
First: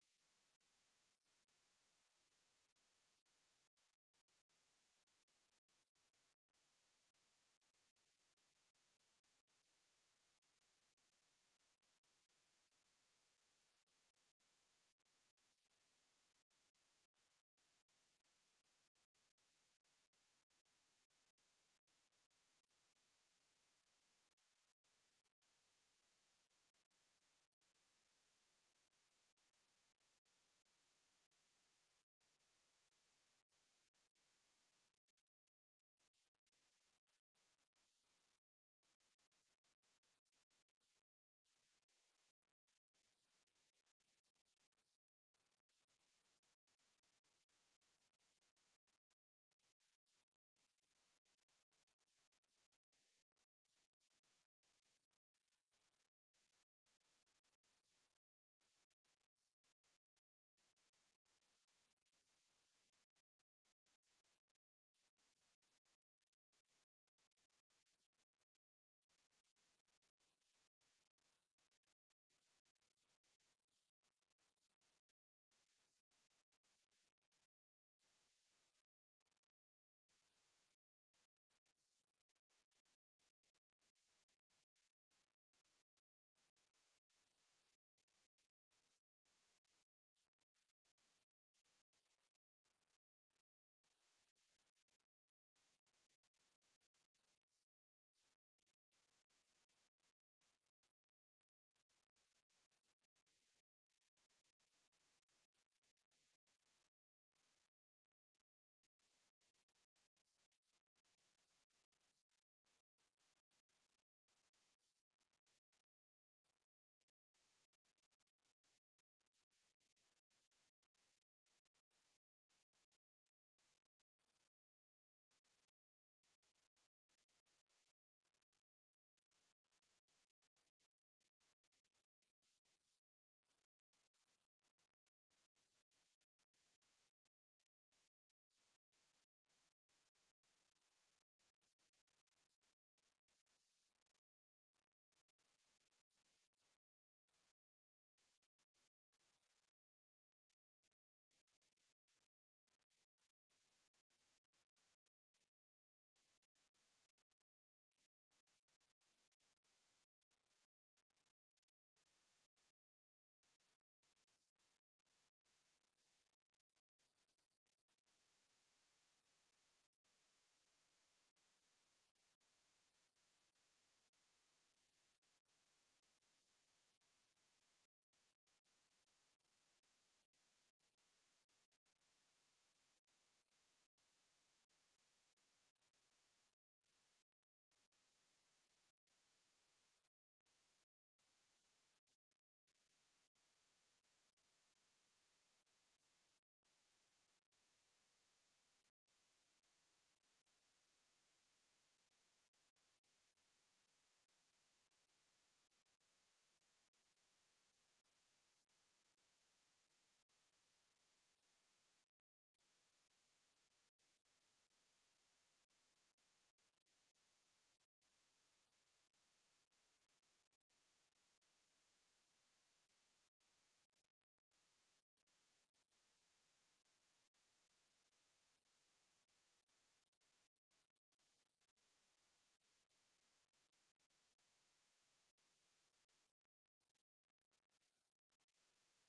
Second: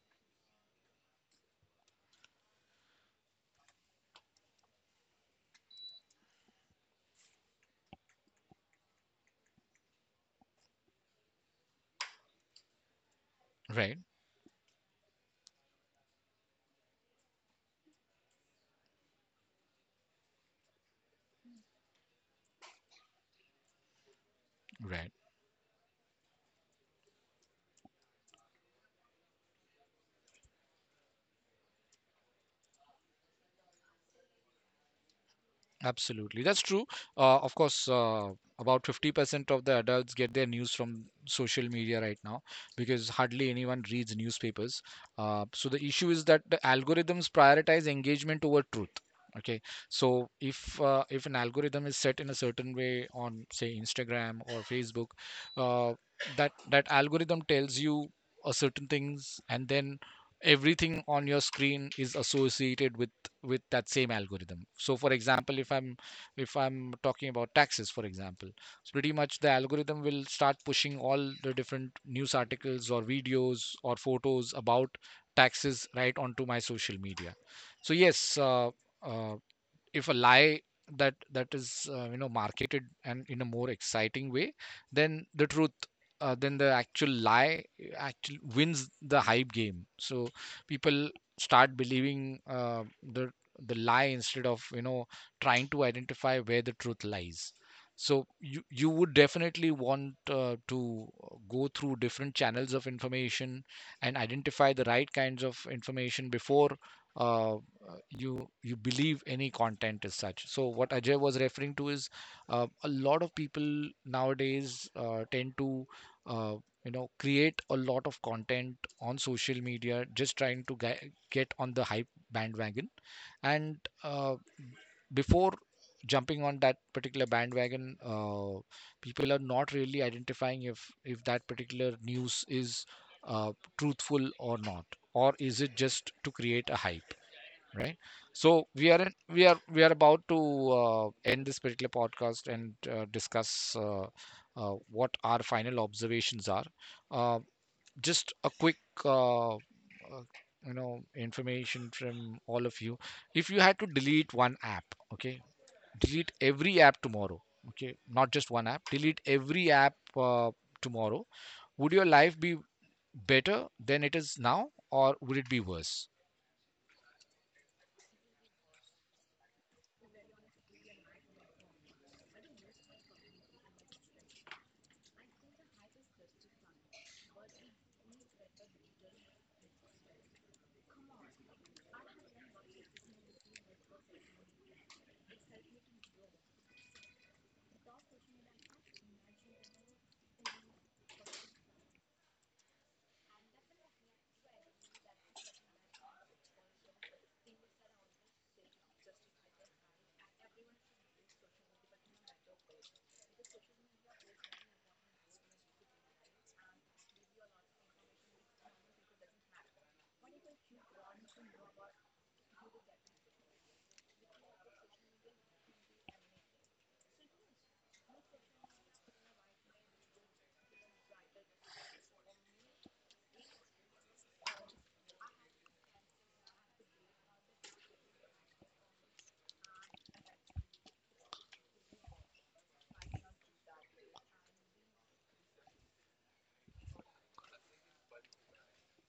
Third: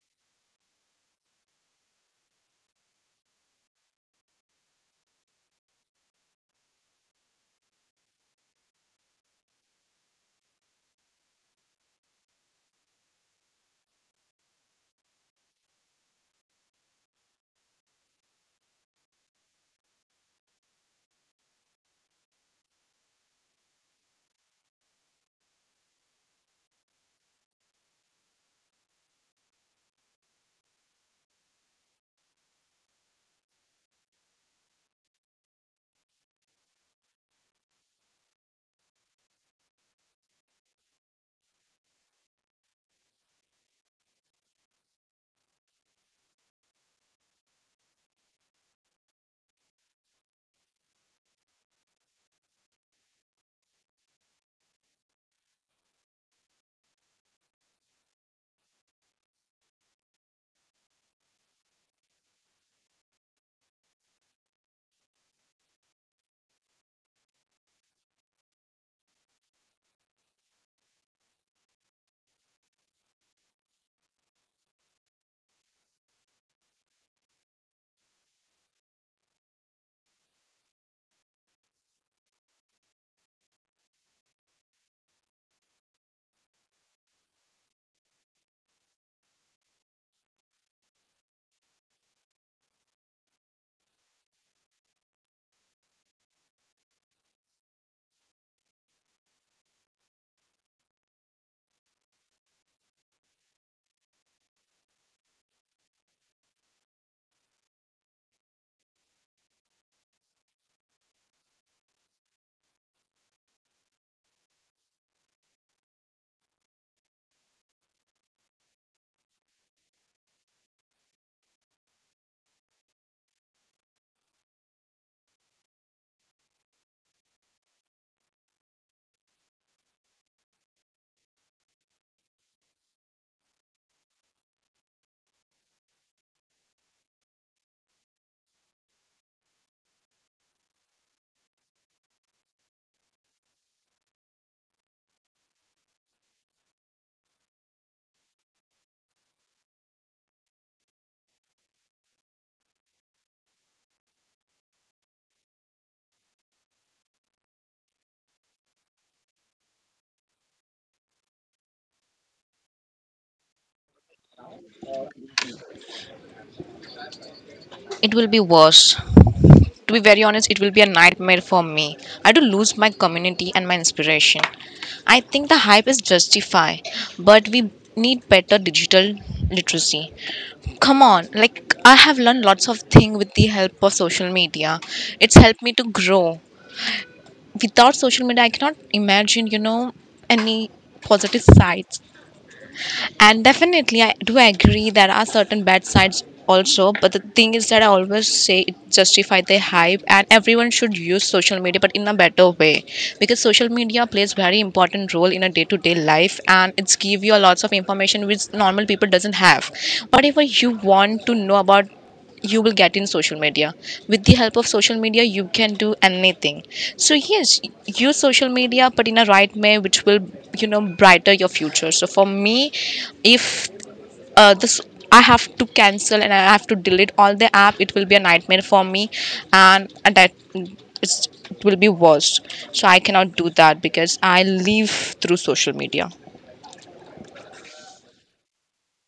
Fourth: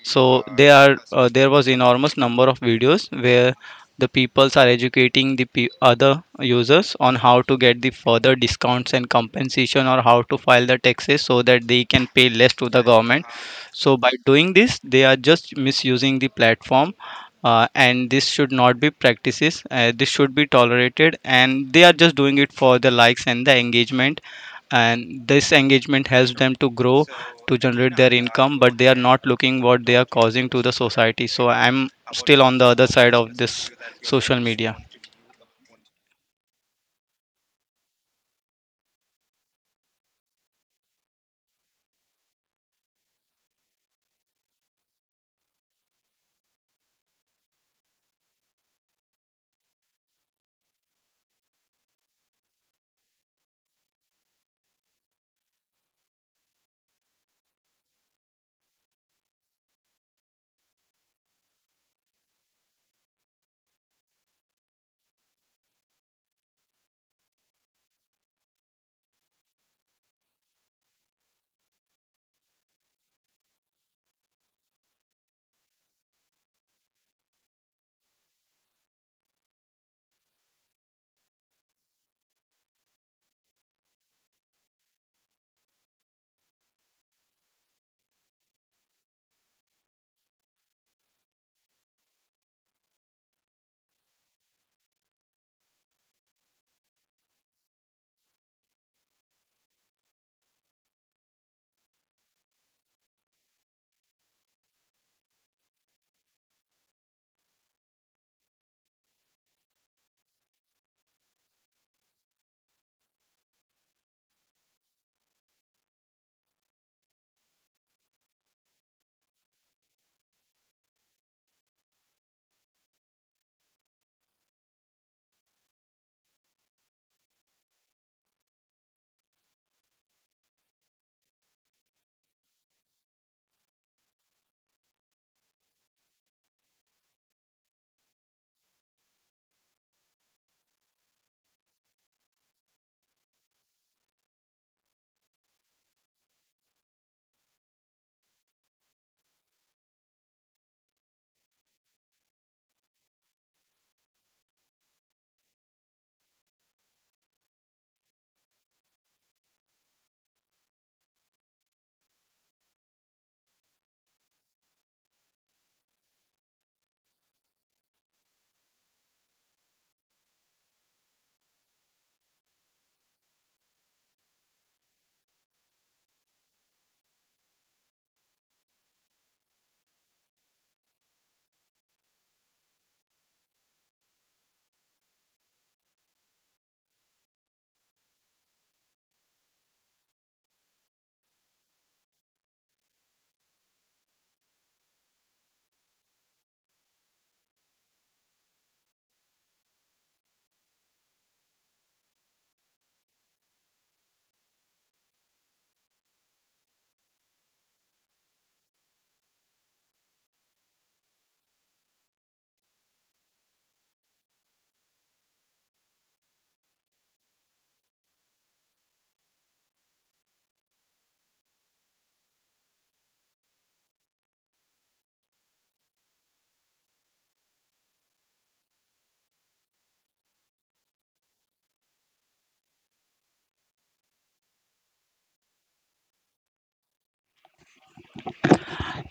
so there was enormous number of videos where the peoples are educating the other users on how to get the further discounts and compensation or how to file the taxes so that they can pay less to the government. So right, by doing this they are just misusing the platform, and this should not be practices. This should be tolerated and they are just doing it for the likes and the engagement, right. and this engagement helps them to grow, to generate their income, but they are not looking what they are causing to the society. So I'm still on the other side of this social media. Absolutely, that's true. Of course, about 50% of the adults get their news from social media right now because hardly anyone reads newspapers. So the issue is that the algorithms prioritize engagement over truth. Okay, so if if an algorithm is set in a certain way on, say, Instagram or Facebook, uh, that algorithm tells you a certain things, and then everything on your screen is associated with that same algorithm. So for example, if I'm talking about taxes, for example, so pretty much the algorithm will start pushing all the different news articles or videos or photos about taxes right onto my social media. So yes, uh, if a lie that is marketed and in a more exciting way then the truth, then the actual lie actually wins the hype game. So people start believing, the the lie instead of you know trying to identify where the truth lies. So you would definitely want to go through different channels of information and identify the right kinds of information before uh, you you believe any content is such. So what Ajay was referring to is a lot of people nowadays tend to uh, create a lot of content on social media, just trying to get on the hype bandwagon. And uh, before jumping on that particular bandwagon, people are not really identifying if that particular news is uh, truthful or not, or is it just to create a hype? Right, so we are about to end this particular podcast and discuss what our final observations are. uh, just a quick uh, uh, information from all of you: if you had to delete one app, okay, delete every app tomorrow, okay, not just one app, delete every app tomorrow, would your life be better than it is now, or would it be worse? It will be worse. To be very honest, it will be a nightmare for me. I do lose my community and my inspiration. I think the hype is justified, but we need better digital literacy. Come on, like I have learned lots of things with the help of social media. It's helped me to grow. Without social media, I cannot imagine, you know, any positive sides. And definitely, I do agree there are certain bad sides also. But the thing is that I always say it justify the hype, and everyone should use social media, but in a better way, because social media plays very important role in a day-to-day life, and it's give you a lots of information which normal people doesn't have. Whatever you want to know about, you will get in social media. With the help of social media, you can do anything. So yes, use social media, but in a right way, which will, you know, brighter your future. So for me, if this, I have to cancel and I have to delete all the app, it will be a nightmare for me. And that it will be worst. So I cannot do that because I live through social media.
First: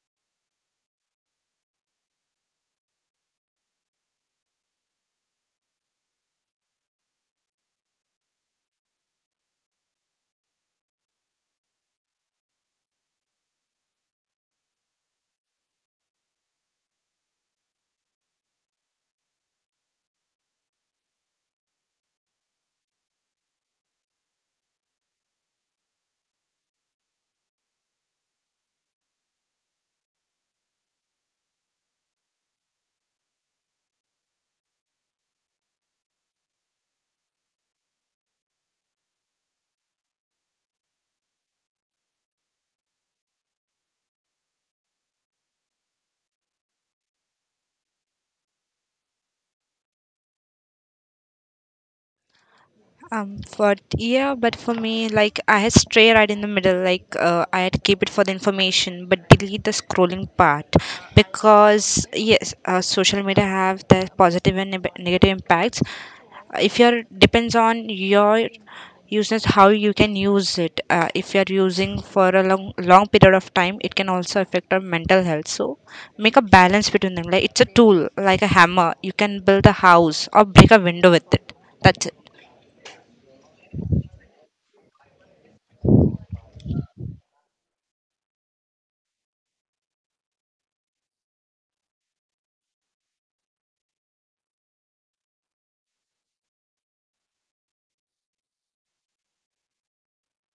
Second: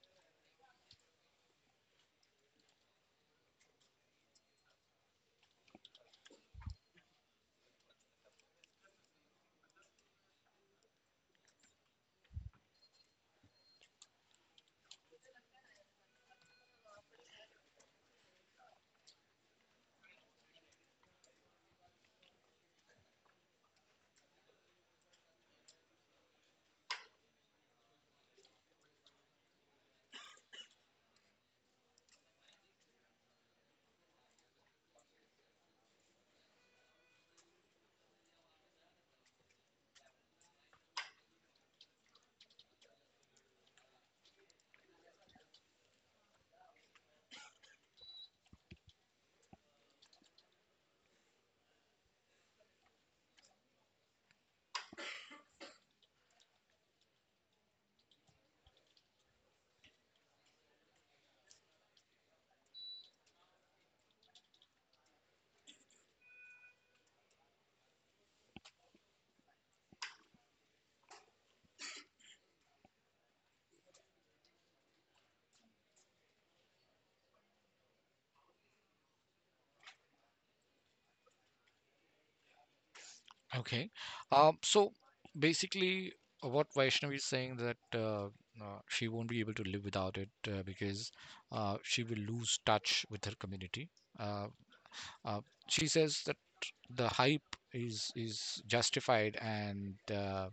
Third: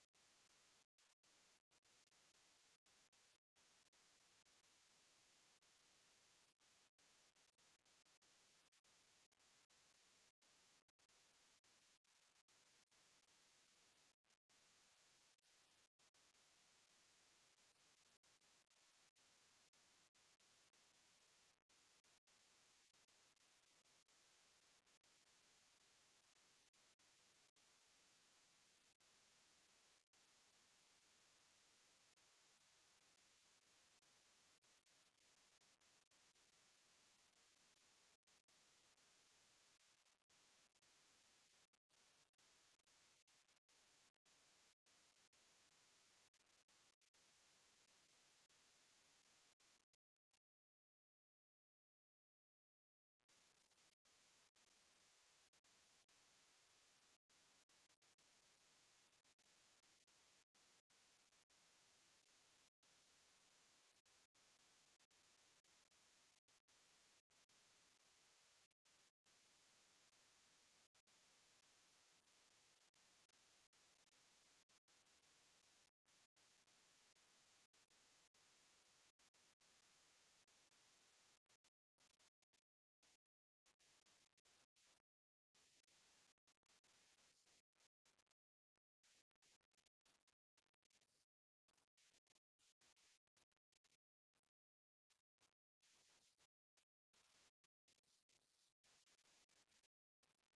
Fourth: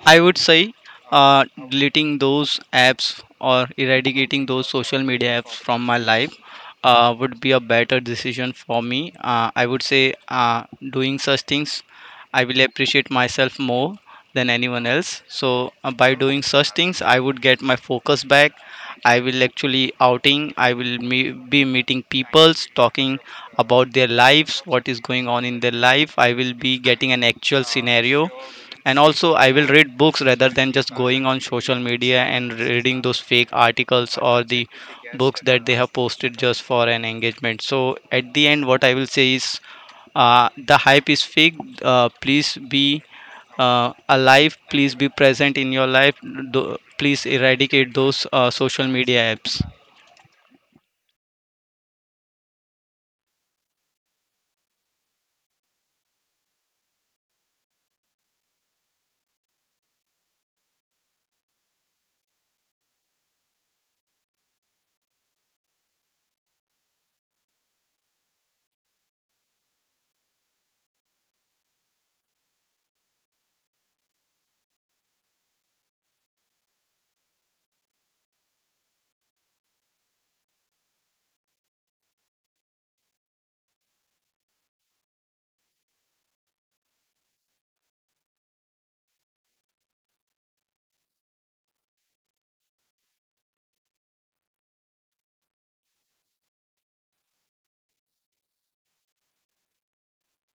I would say uh, deleting those apps or eradicating those social media apps from my life would be a better decision for me. I would say doing such things, I will appreciate myself more than anyone else. So by doing such things, I would get my focus back. I will actually outing. I will be meeting peoples, talking about their lives, what is going on in their life. I will be getting an actual scenario, and also I will read books rather than just going on social media and reading those fake articles or the books that they have posted just for an engagement. So at the end what I will say is the hype is fake. Please be alive, please be present in your life. Please eradicate those social media apps. But yeah, but for me, like I had stray right in the middle. Like I had keep it for the information, but delete the scrolling part because yes, social media have the positive and negative impacts. If you're depends on your users how you can use it. If you're using for a long long period of time, it can also affect our mental health. So make a balance between them. Like it's a tool, like a hammer. You can build a house or break a window with it. That's it. Okay. So basically, what Vaishnavi is saying that she won't be able to live without it because she will lose touch with her community. Uh, uh, she says that the hype is justified, and uh,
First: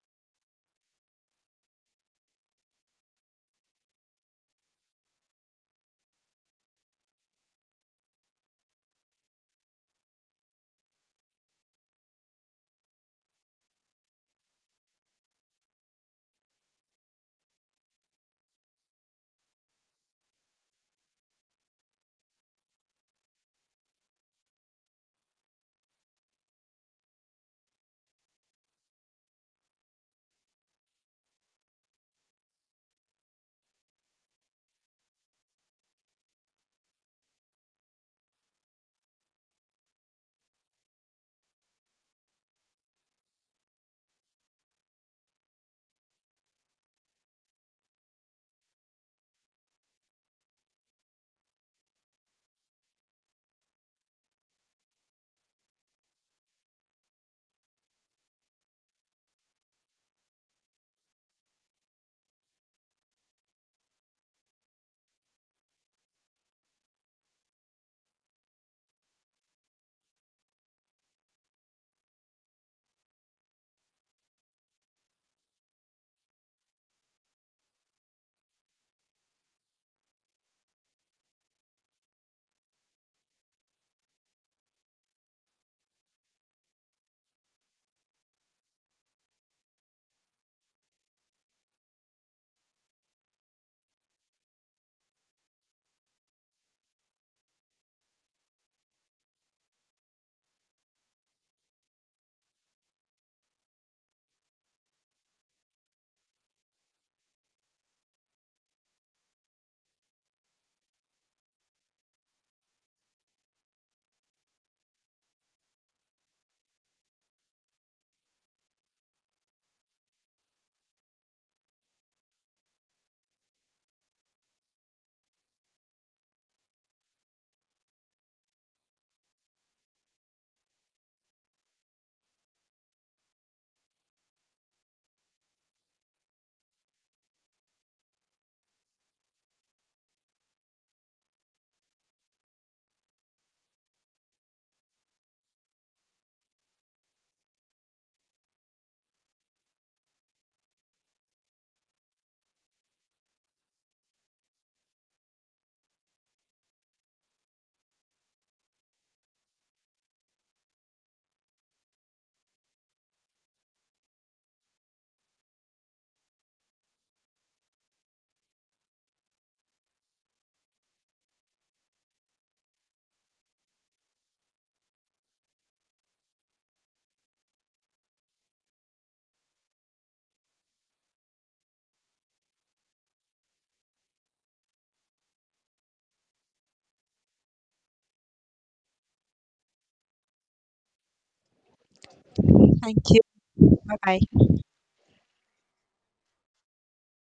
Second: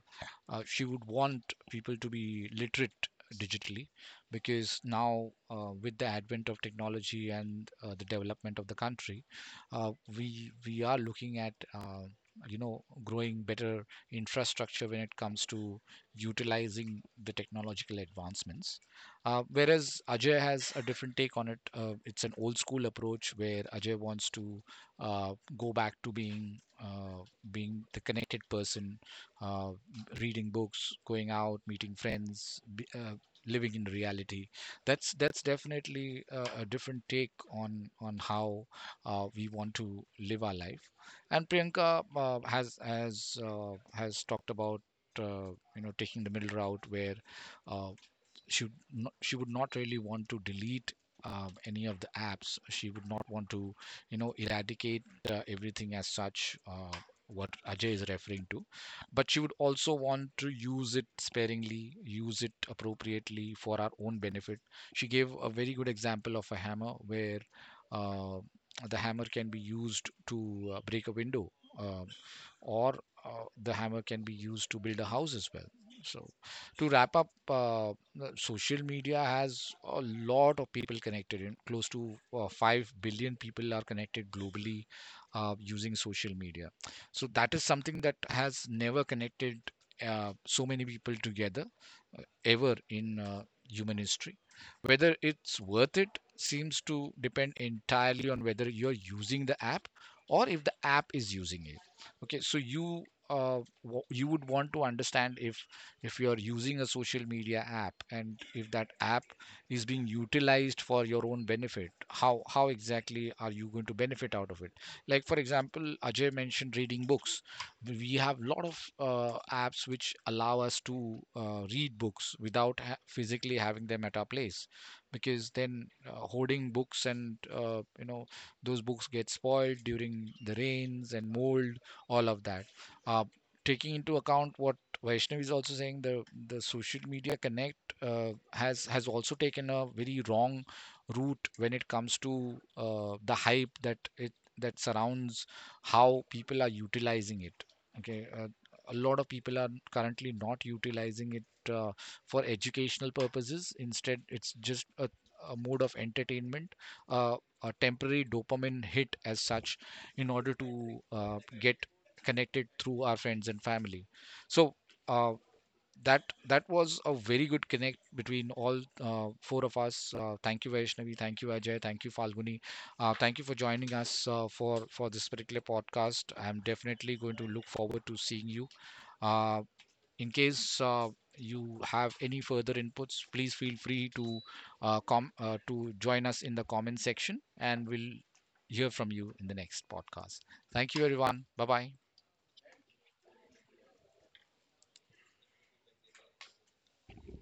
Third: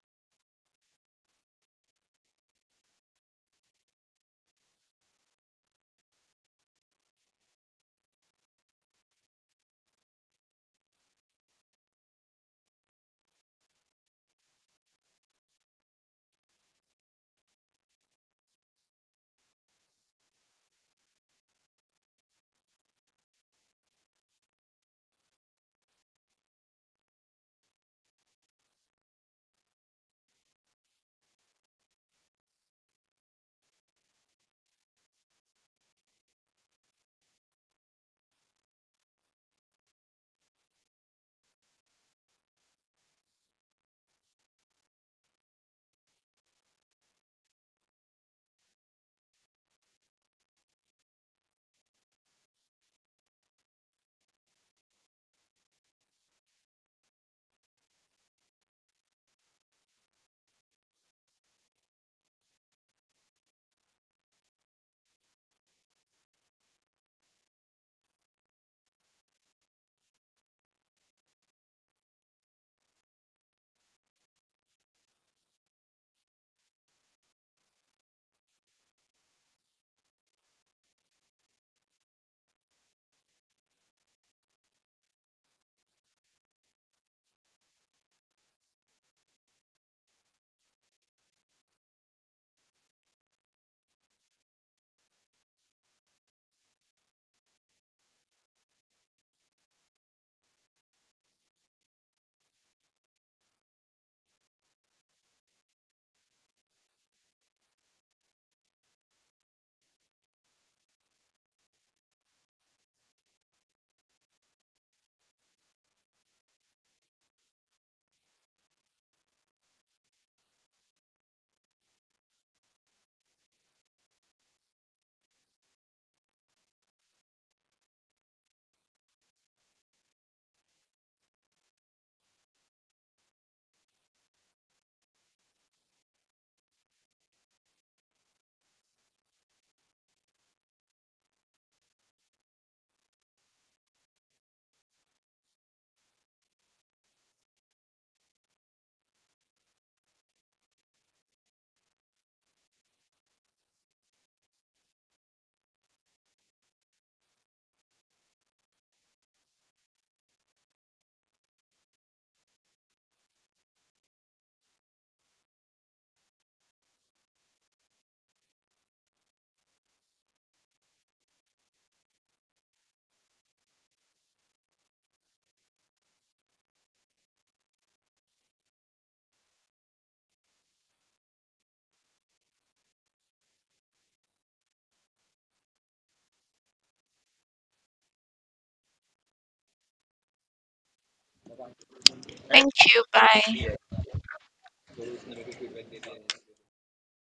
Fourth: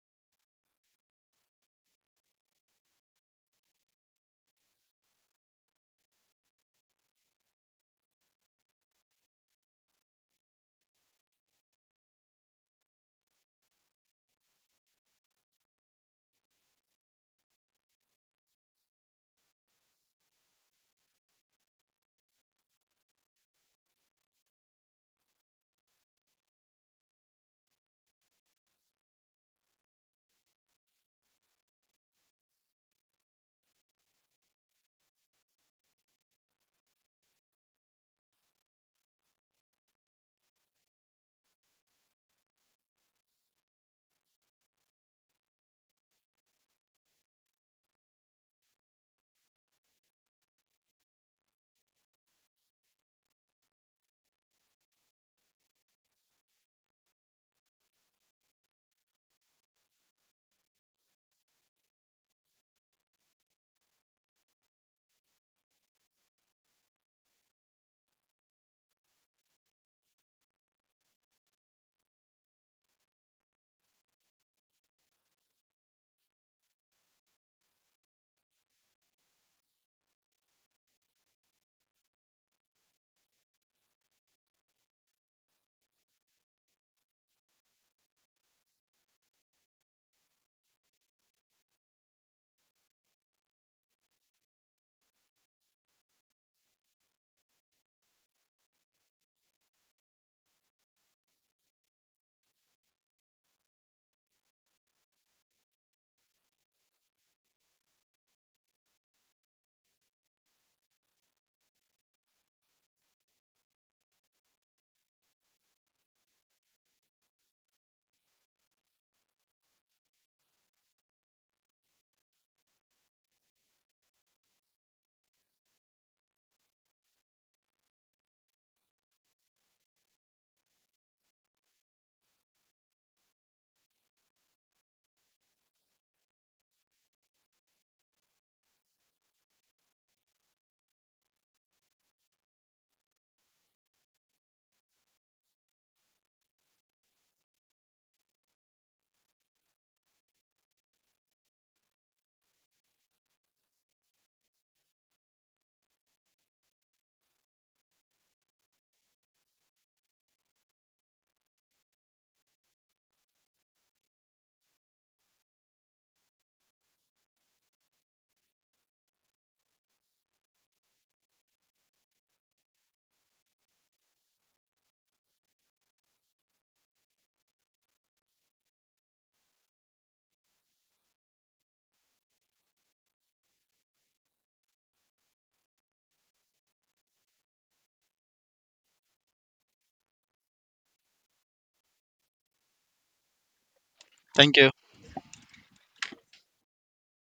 uh, she would want people to be literate digitally because now with the advent of technology and the development of the country, uh, we are looking at growing better infrastructure when it comes to utilizing the technological advancements, whereas Ajay has a different take on it. Uh, it's an old school approach where Ajay wants to go back to being being the connected person, uh, reading books, going out, meeting friends, living in reality. That's definitely a different take on how we want to live our life. And Priyanka has talked about, uh, you know, taking the middle route where uh, she, not, she would not really want to delete any of the apps. She would not want to, you know, eradicate everything as such, what Ajay is referring to, but she would also want to use it sparingly, use it appropriately for our own benefit. She gave a very good example of a hammer where uh, the hammer can be used to break a window, uh, or the hammer can be used to build a house as well. So, to wrap up, the social media has a lot of people connected in close to 5 billion people are connected globally using social media. So that is something that has never connected so many people together ever in human history. Whether it's worth it seems to depend entirely on whether you're using the app or if the app is using it. Okay, so you you would want to understand if you are using a social media app and if that app is being utilized for your own benefit, how exactly are you going to benefit out of it. Like for example, Ajay mentioned reading books. We have a lot of apps which allow us to read books without physically having them at our place, because then hoarding books and those books get spoiled during the rains and mold, all of that. uh, Taking into account what Vaishnavi is also saying, the social media connect has also taken a very wrong route when it comes to the hype that it that surrounds how people are utilizing it. Okay, a lot of people are currently not utilizing it for educational purposes. Instead, it's just a mode of entertainment, uh, a temporary dopamine hit as such, in order to get connected through our friends and family. So uh, that that was a very good connect between all four of us. Thank you, Vaishnavi. Thank you, Ajay. Thank you, Falguni. Thank you for joining us for this particular podcast. I'm definitely going to look forward to seeing you. Uh, in case you have any further inputs, please feel free to com to join us in the comment section, and we'll hear from you in the next podcast. Thank you, everyone. Bye bye. Thank you. Bye bye. Thank you.